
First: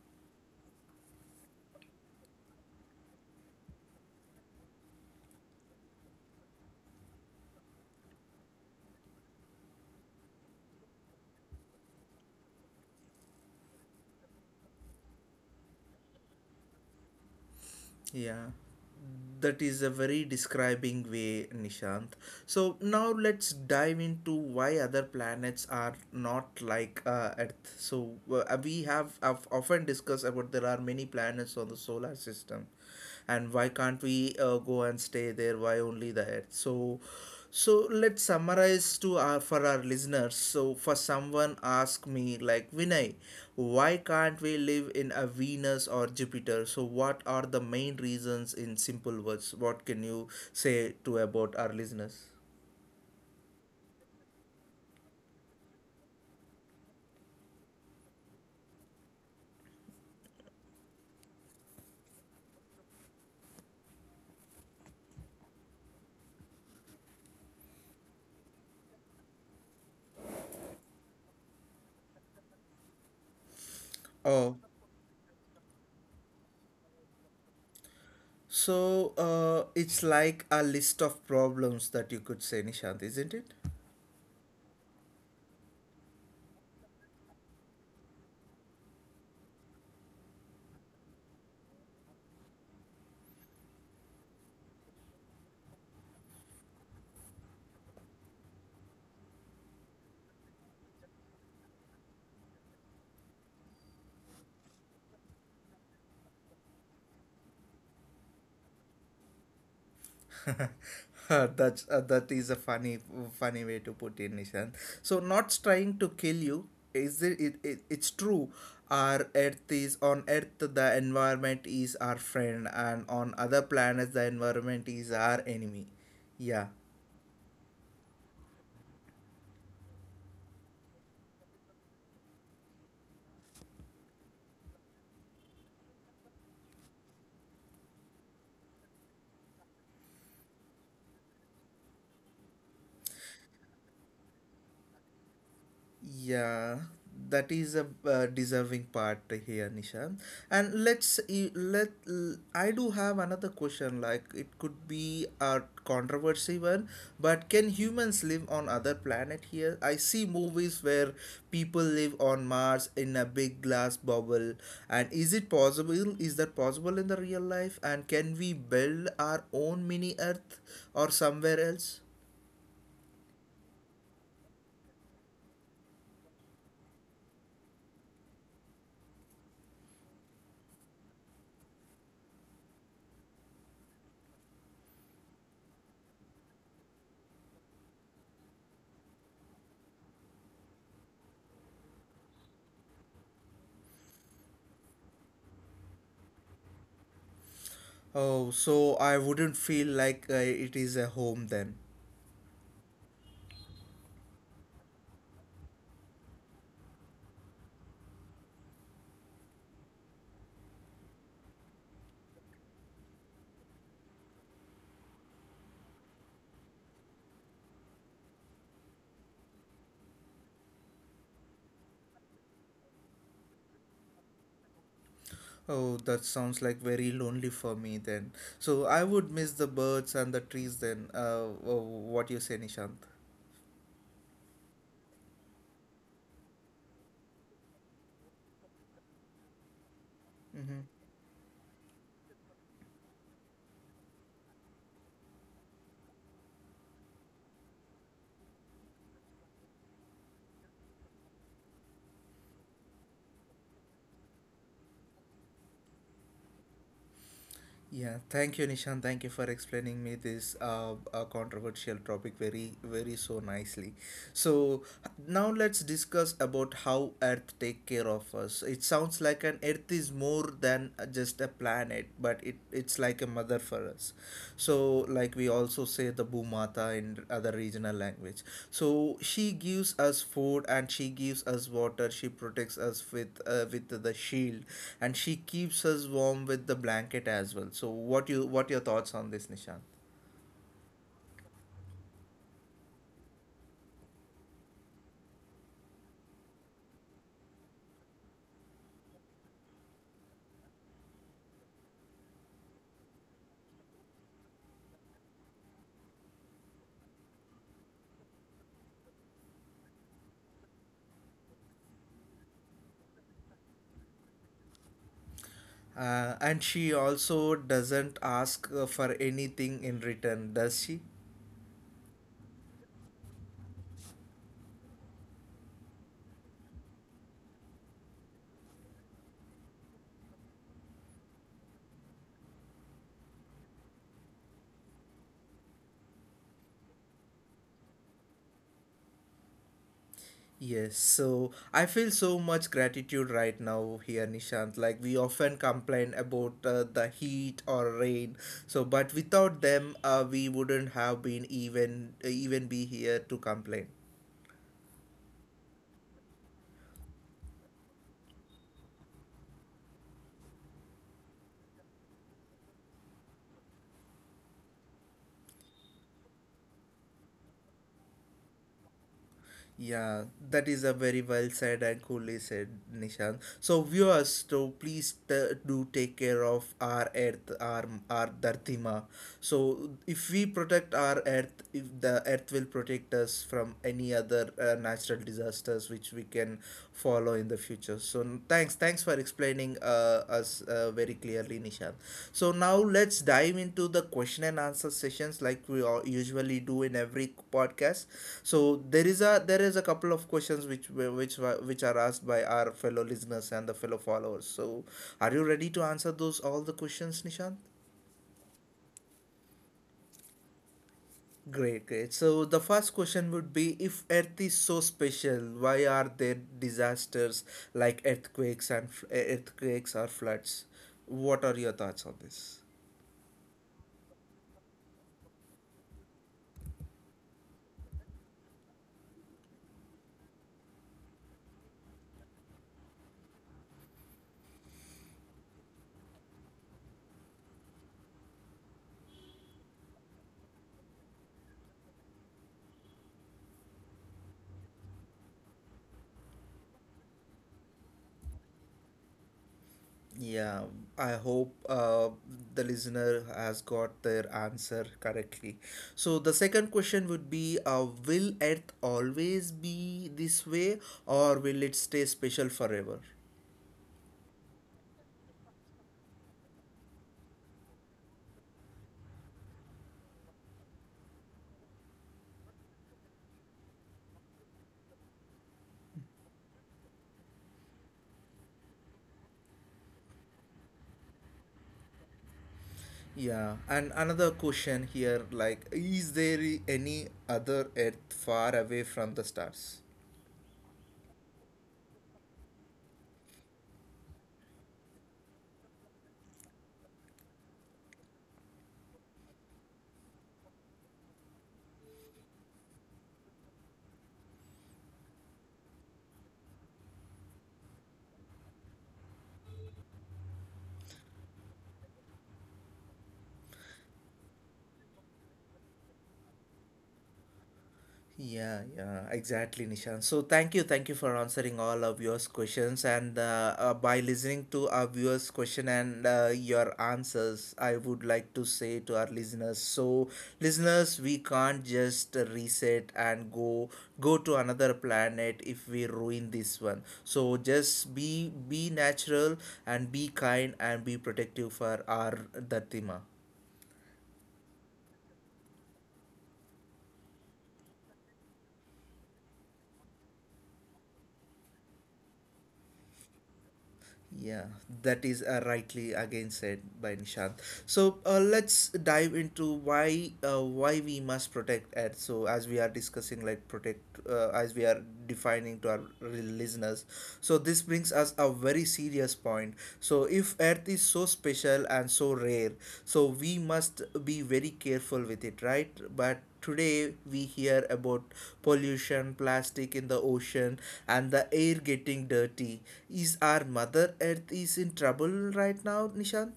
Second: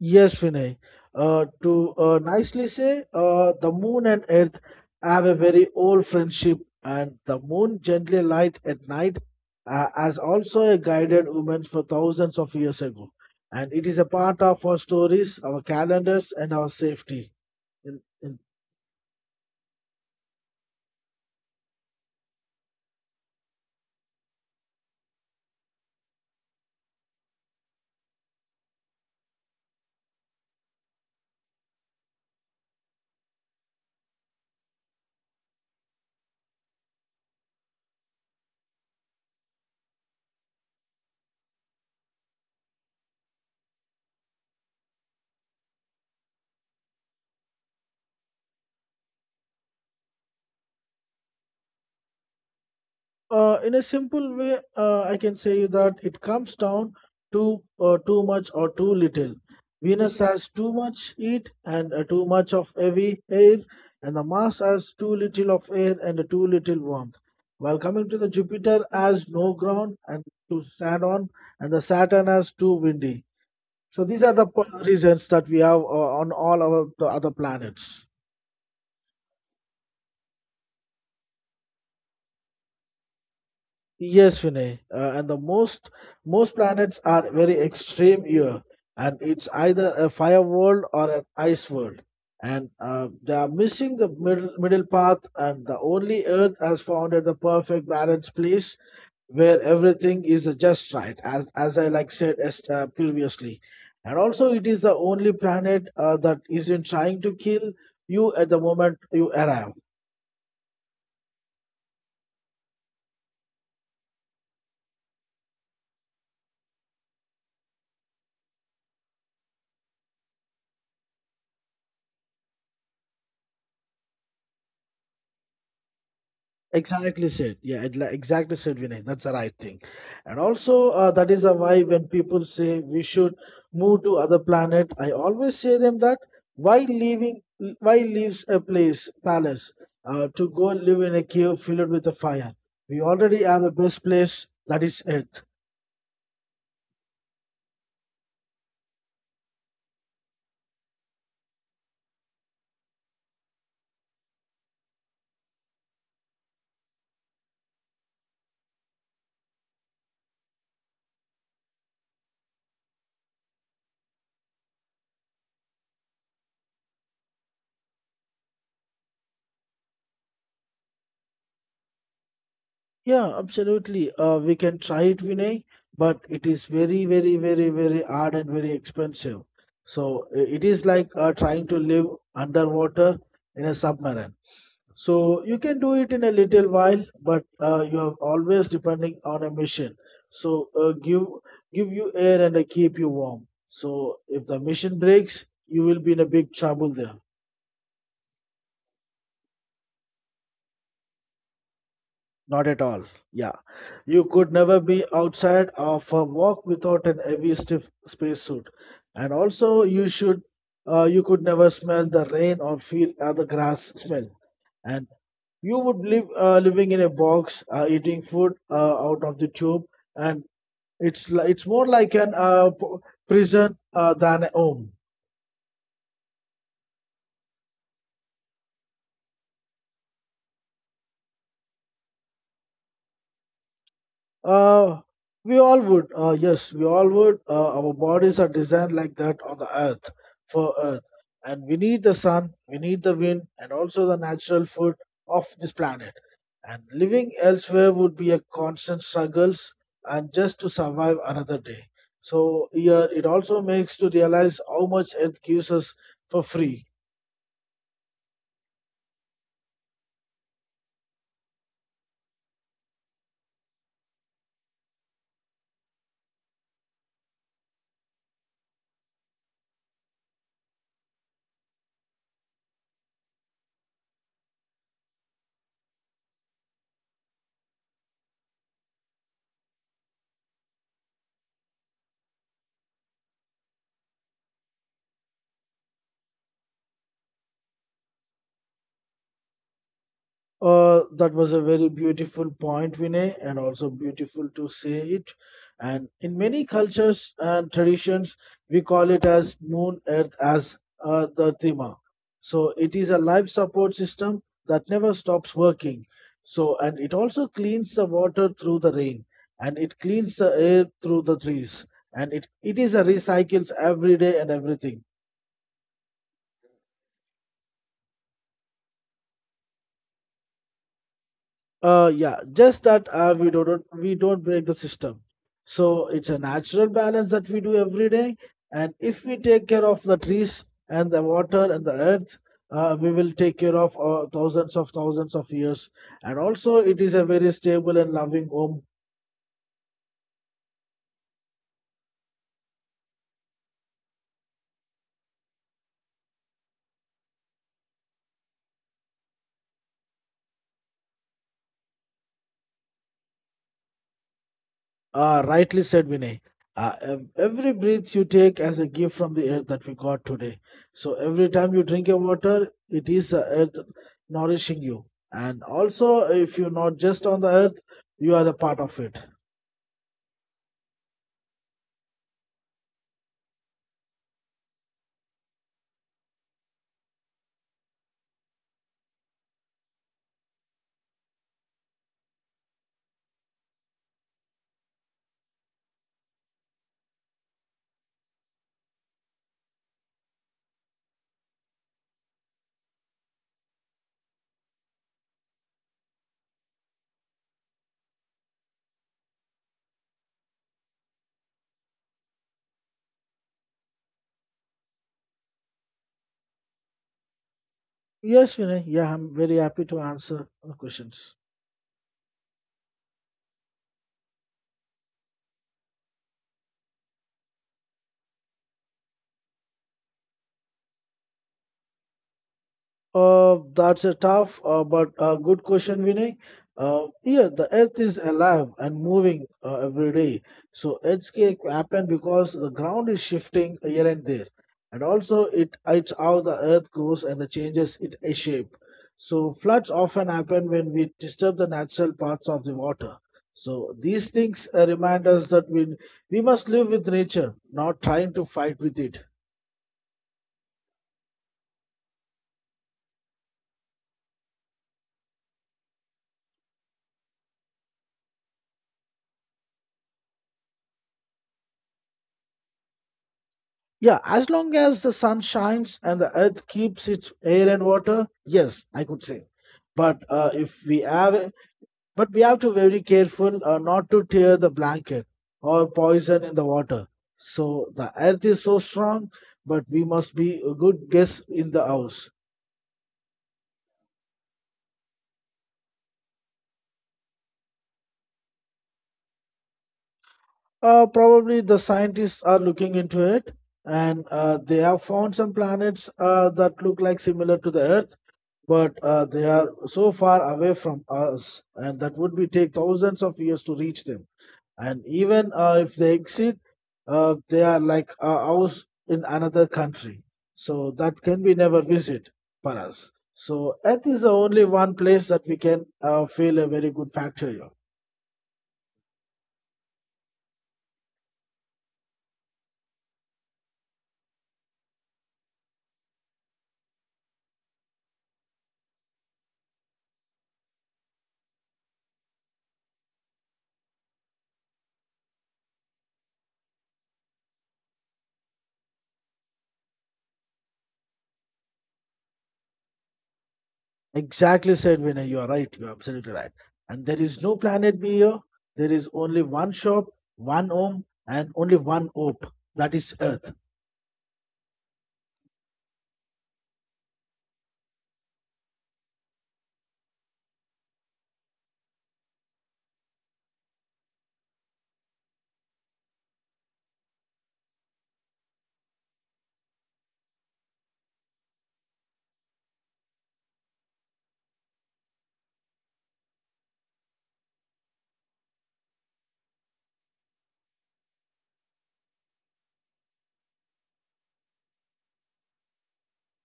S2: Yes, Vinay. To Nicely say, the moon and earth have a very old friendship, and the moon gently light at night has also a guided woman for thousands of years ago, and it is a part of our stories, our calendars, and our safety. in, in
S1: Yeah, that is a very describing way, Nishant. So now let's dive into why other planets are not like Earth. So we have I've often discussed about there are many planets on the solar system, and why can't we go and stay there, why only the head? So so let's summarize to our for our listeners. So for someone ask me like Vinay, why can't we live in a Venus or Jupiter? So what are the main reasons in simple words, what can you say to about our listeners?
S2: In a simple way, I can say you that it comes down to too much or too little. Venus has too much heat and too much of heavy air, and the Mars has too little of air and too little warmth. While coming to the Jupiter has no ground and to stand on, and the Saturn has too windy. So these are the
S1: Oh,
S2: reasons that we have on all our the other planets.
S1: so it's like a list of problems that you could say, Nishant, isn't it?
S2: Yes, Vinay. And the most planets are very extreme here, and it's either a fire world or an ice world, and they are missing the middle path. And the only Earth has founded the perfect balance place where everything is just right, as I like said as, previously. And also, it is the only planet that isn't trying to kill you at the moment you arrive.
S1: That is a funny funny way to put it, Nishant. So not trying to kill you, is it's true. Our earth is on earth, the environment is our friend, and on other planets the environment is our enemy, yeah.
S2: Exactly said. Yeah, exactly said, Vinay. That's the right thing. And also, that is a why when people say we should move to other planet, I always say them that why leaving, why leaves a palace, to go live in a cave filled with a fire? We already have a best place that is Earth.
S1: Yeah, that is a deserving part here, Nisha. And let's e- let l- I do have another question. Like it could be a controversy one, but can humans live on other planet here? I see movies where people live on Mars in a big glass bubble. And is it possible? Is that possible in the real life? And can we build our own mini Earth or somewhere else?
S2: Yeah, absolutely. We can try it, Vinay, but it is very, very, very, very hard and very expensive. So it is like trying to live underwater in a submarine. So you can do it in a little while, but you are always depending on a mission. So give you air and keep you warm. So if the mission breaks, you will be in a big trouble there.
S1: Oh, so I wouldn't feel like it is a home then.
S2: Not at all. Yeah. You could never be outside of a walk without an heavy stiff spacesuit. And also you should you could never smell the rain or feel the grass smell. And you would live living in a box, eating food out of the tube, and it's more like an prison than a home.
S1: Oh, that sounds like very lonely for me then. So I would miss the birds and the trees then. What you say, Nishant?
S2: Uh, we all would. Yes, we all would. Our bodies are designed like that on the earth, for
S1: Mm-hmm.
S2: earth. And we need the sun, we need the wind, and also the natural food of this planet. And living elsewhere would be a constant struggles and just to survive another day. So here it also makes to realize how much earth gives us for free.
S1: Yeah, thank you, Nishan. Thank you for explaining me this controversial topic very, very so nicely. So now let's discuss about how Earth take care of us. It sounds like an Earth is more than just a planet, but it's like a mother for us. So, like we also say the Bhumata in other regional language. So she gives us food and she gives us water. She protects us with the shield, and she keeps us warm with the blanket as well. So, what you what your thoughts on this, Nishant?
S2: That was a very beautiful point, Vinay, and also beautiful to say it. And in many cultures and traditions, we call it as moon earth as the Tima. So it is a life support system that never stops working. So and it also cleans the water through the rain, and it cleans the air through the trees, and it is a recycles every day and everything.
S1: And she also doesn't ask for anything in return, does she?
S2: Yeah, just that we don't break the system. So it's a natural balance that we do every day. And if we take care of the trees and the water and the earth, we will take care of thousands of thousands of years. And also, it is a very stable and loving home.
S1: Yes, so I feel so much gratitude right now here, Nishant. Like we often complain about the heat or rain, so but without them, we wouldn't have been even be here to complain.
S2: Ah, rightly said, Vinay. Every breath you take as a gift from the earth that we got today. So every time you drink your water, it is the earth nourishing you. And also, if you're not just on the earth, you are a part of it.
S1: Yeah, that is a very well said and coolly said, Nishant. So viewers, so please do take care of our earth, our Dharti Ma. So if we protect our earth, if the earth will protect us from any other natural disasters which we can follow in the future. So thanks for explaining us very clearly, Nishant. So now let's dive into the question and answer sessions like we all usually do in every podcast. So there is a couple of questions which are asked by our fellow listeners and the fellow followers. So are you ready to answer those all the questions, Nishant?
S2: Yes, Vinay. Yeah, I'm very happy to answer the questions.
S1: Great, great. So the first question would be, if Earth is so special, why are there disasters like earthquakes or floods? What are your thoughts on this?
S2: That's a tough but a good question, Vinay. Yeah, the earth is alive and moving every day. So earthquake happen because the ground is shifting here and there, and also it's how the earth grows and the changes it a shape. So floods often happen when we disturb the natural parts of the water. So these things remind us that we must live with nature, not trying to fight with it.
S1: Yeah, I hope the listener has got their answer correctly. So the second question would be will Earth always be this way, or will it stay special forever?
S2: Yeah, as long as the sun shines and the earth keeps its air and water, yes, I could say. But uh, if we have, a- but we have to very careful not to tear the blanket or poison in the water. So the earth is so strong, but we must be a good guess in the house.
S1: Yeah, and another question here, like, is there any other Earth far away from the stars?
S2: Probably the scientists are looking into it, and they have found some planets that look like similar to the Earth but they are so far away from us, and that would be take thousands of years to reach them. And even if they exceed, they are like ours in another country, so that can be never visit for us. So Earth is the only one place that we can feel a very good factor here.
S1: Yeah, yeah, exactly, Nishan. So thank you for answering all our viewers' questions. And by listening to our viewers' question and your answers, I would like to say to our listeners. So, listeners, we can't just reset and go to another planet if we ruin this one. So just be natural and be kind and be protective for our Dhatima.
S2: Exactly said, Vinay. You are right. You are absolutely right. And there is no planet B here. There is only one shop, one home, and only one hope. That is Earth.
S1: Yeah, that is rightly again said by Nishant. So let's dive into why we must protect ads. So as we are discussing, like protect as we are defining to our listeners. So this brings us a very serious point. So if Earth is so special and so rare, so we must be very careful with it, right? But today, we hear about pollution, plastic in the ocean, and the air getting dirty. Is our Mother Earth is in trouble right now, Nishant?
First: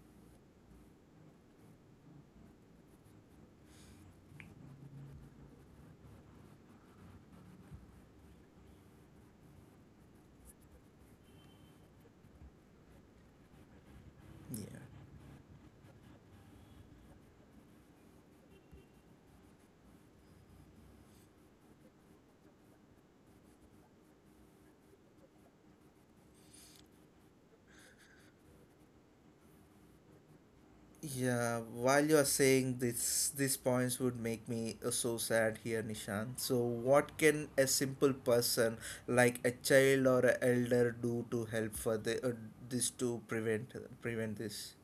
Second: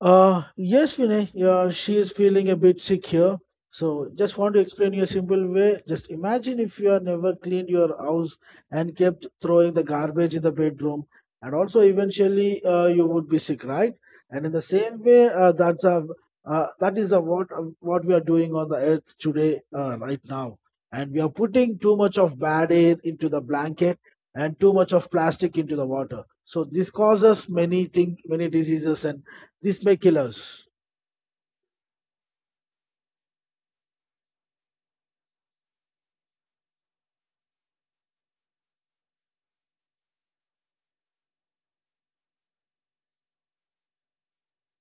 S2: Yes, Vinay, she is feeling a bit sick here. So, just want to explain you a simple way. Just imagine if you have never cleaned your house and kept throwing the garbage in the bedroom, and also eventually you would be sick, right? And in the
S1: Yeah.
S2: same way, that is a what we are doing on the earth today, right now. And we are putting too much of bad air into the blanket and too much of plastic into the water. So this causes many thing, many diseases and these may kill us.
S1: Yeah, while you're saying this, these points would make me so sad here, Nishant. So, what can a simple person like a child or an elder do to help for the, this to prevent prevent this?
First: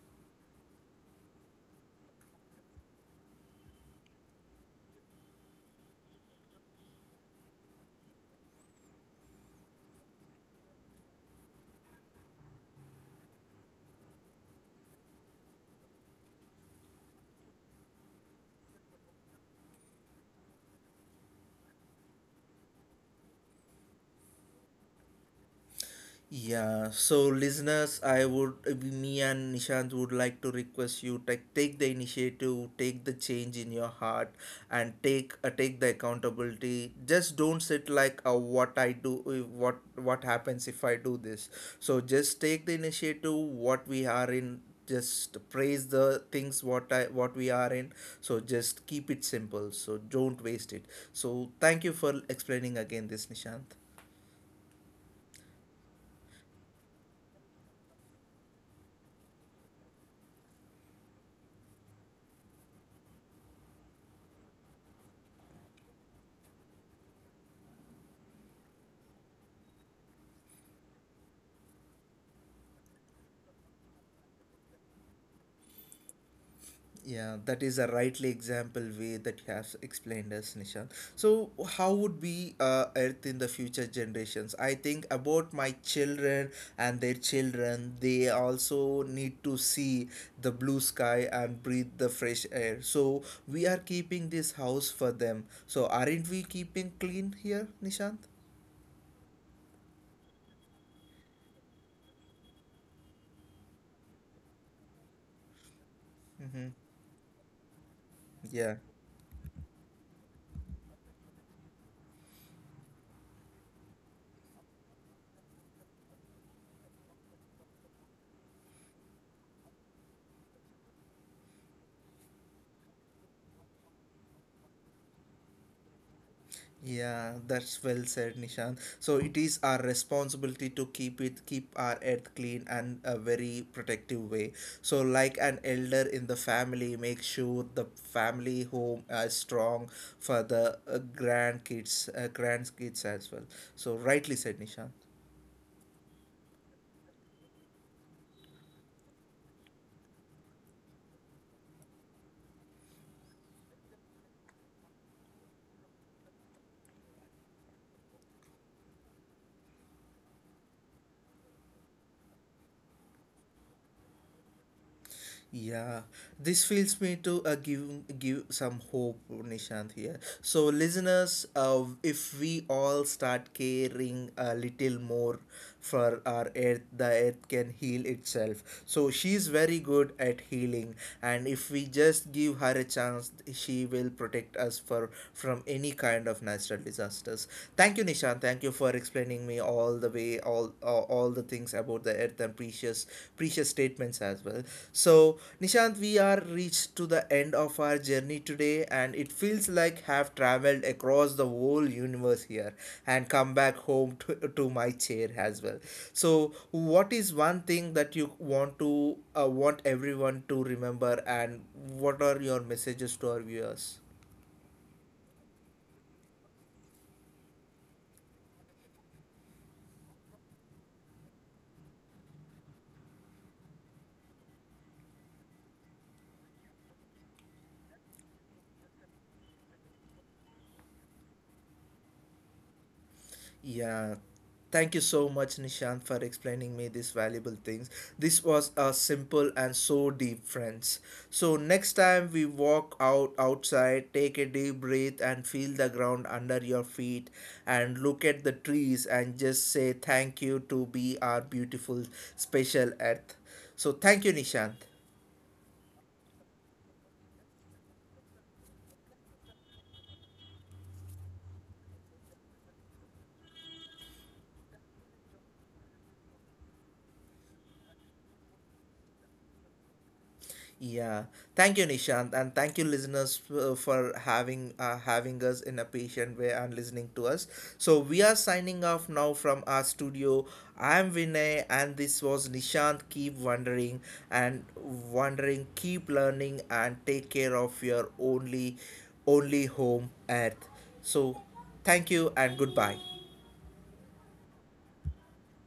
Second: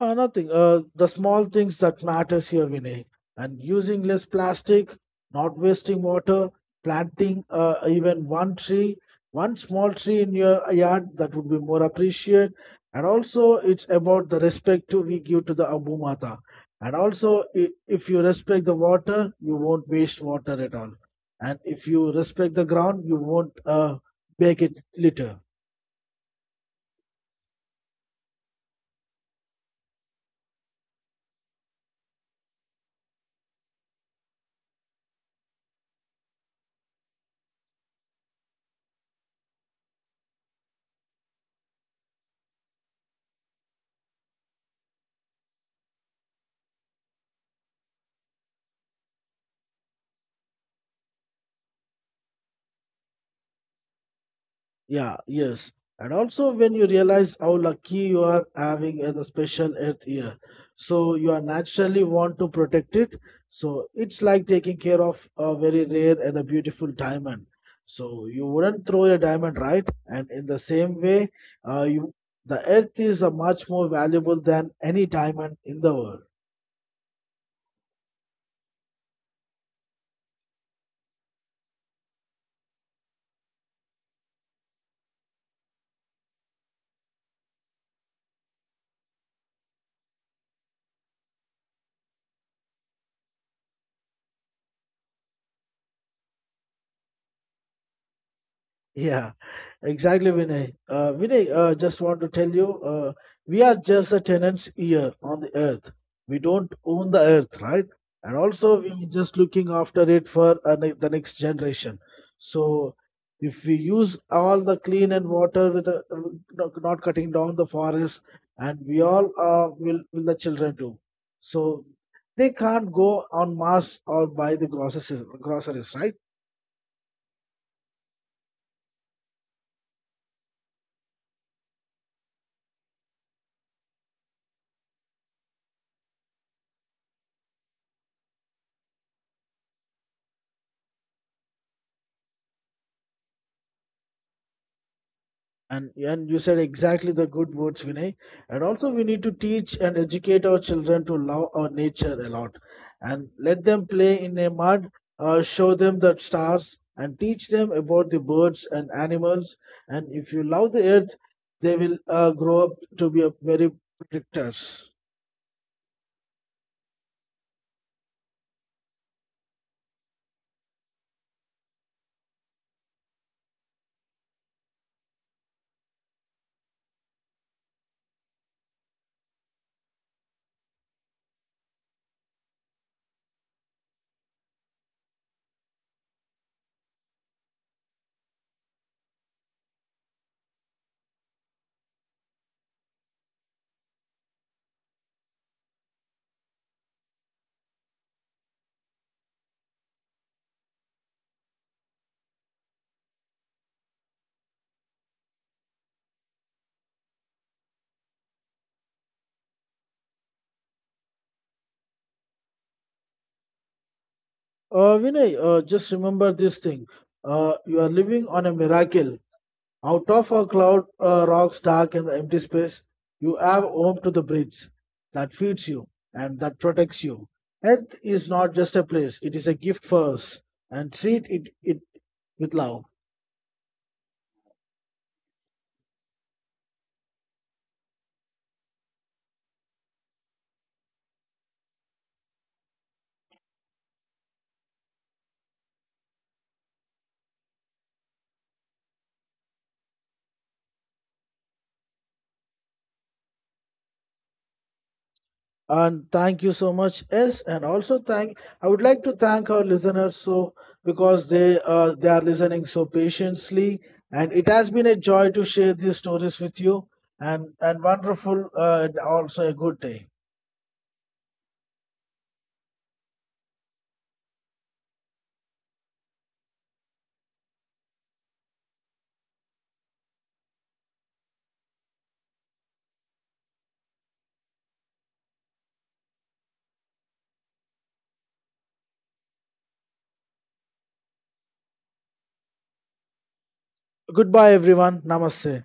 S2: Nothing. The small things that matters here, Vinay. And using less plastic, not wasting water, planting even one tree, one small tree in your yard, that would be more appreciated. And also, it's about the respect too we give to the Abu Mata. And also, if you respect the water, you won't waste water at all. And if you respect the ground, you won't make it litter.
S1: Yeah, so listeners, I would me and Nishant would like to request you take the initiative, take the change in your heart, and take take the accountability. Just don't sit like what I do, what happens if I do this. So just take the initiative. What we are in, just praise the things what we are in. So just keep it simple. So don't waste it. So thank you for explaining again this, Nishant.
S2: Yeah, yes. And also when you realize how lucky you are having a the special earth year. So you are naturally want to protect it. So it's like taking care of a very rare and a beautiful diamond. So you wouldn't throw a diamond, right? And in the same way, you the earth is a much more valuable than any diamond in the world.
S1: Yeah, that is a rightly example way that you have explained us, Nishan. So, how would be Earth in the future generations? I think about my children and their children. They also need to see the blue sky and breathe the fresh air. So, we are keeping this house for them. So, aren't we keeping clean here, Nishant?
S2: Yeah. Exactly, Vinay. Vinay, just want to tell you, we are just a tenant's ear on the earth. We
S1: Mm-hmm.
S2: don't own the earth, right? And
S1: Yeah.
S2: also, we just looking after it for the next generation. So, if we use all the clean and water with the, not cutting down the forest, and we all will the children do. So, they can't go on mass or buy the groceries, right?
S1: Yeah, that's well said, Nishan. So it is our responsibility to keep our earth clean and a very protective way. So, like an elder in the family, make sure the family home is strong for the grandkids as well. So, rightly said, Nishan.
S2: And you said exactly the good words, Vinay. And also we need to teach and educate our children to love our nature a lot, and let them play in a mud, show them the stars, and teach them about the birds and animals. And if you love the earth, they will grow up to be a very protectors.
S1: Yeah, this feels me to give some hope, Nishant here. So, listeners, if we all start caring a little more for our earth, the earth can heal itself. So she's very good at healing, and if we just give her a chance, she will protect us for from any kind of natural disasters. Thank you, Nishant. Thank you for explaining me all the way all the things about the earth and precious statements as well. So, Nishant, we are reached to the end of our journey today, and it feels like have traveled across the whole universe here and come back home to my chair as well. So what is one thing that you want to want everyone to remember, and what are your messages to our viewers?
S2: Vinay, just remember this thing. You are living on a miracle. Out of a cloud rocks dark in the empty space, you have home to the breeze that feeds you and that protects you. Earth is not just a place, it is a gift for us and treat it with love.
S1: Yeah, thank you so much, Nishant, for explaining me these valuable things. This was a simple and so deep, friends. So next time we walk out outside, take a deep breath and feel the ground under your feet, and look at the trees and just say thank you to be our beautiful, special earth. So thank you, Nishant.
S2: And thank you so much, S. And also thank I would like to thank our listeners so because they are listening so patiently, and it has been a joy to share these stories with you. And wonderful and also a good day.
S1: Yeah, thank you, Nishant, and thank you, listeners, for having us in a patient way and listening to us. So we are signing off now from our studio. I am Vinay, and this was Nishant. Keep wondering and wondering. Keep learning and take care of your only home, Earth. So, thank you and goodbye.
S2: Goodbye, everyone. Namaste.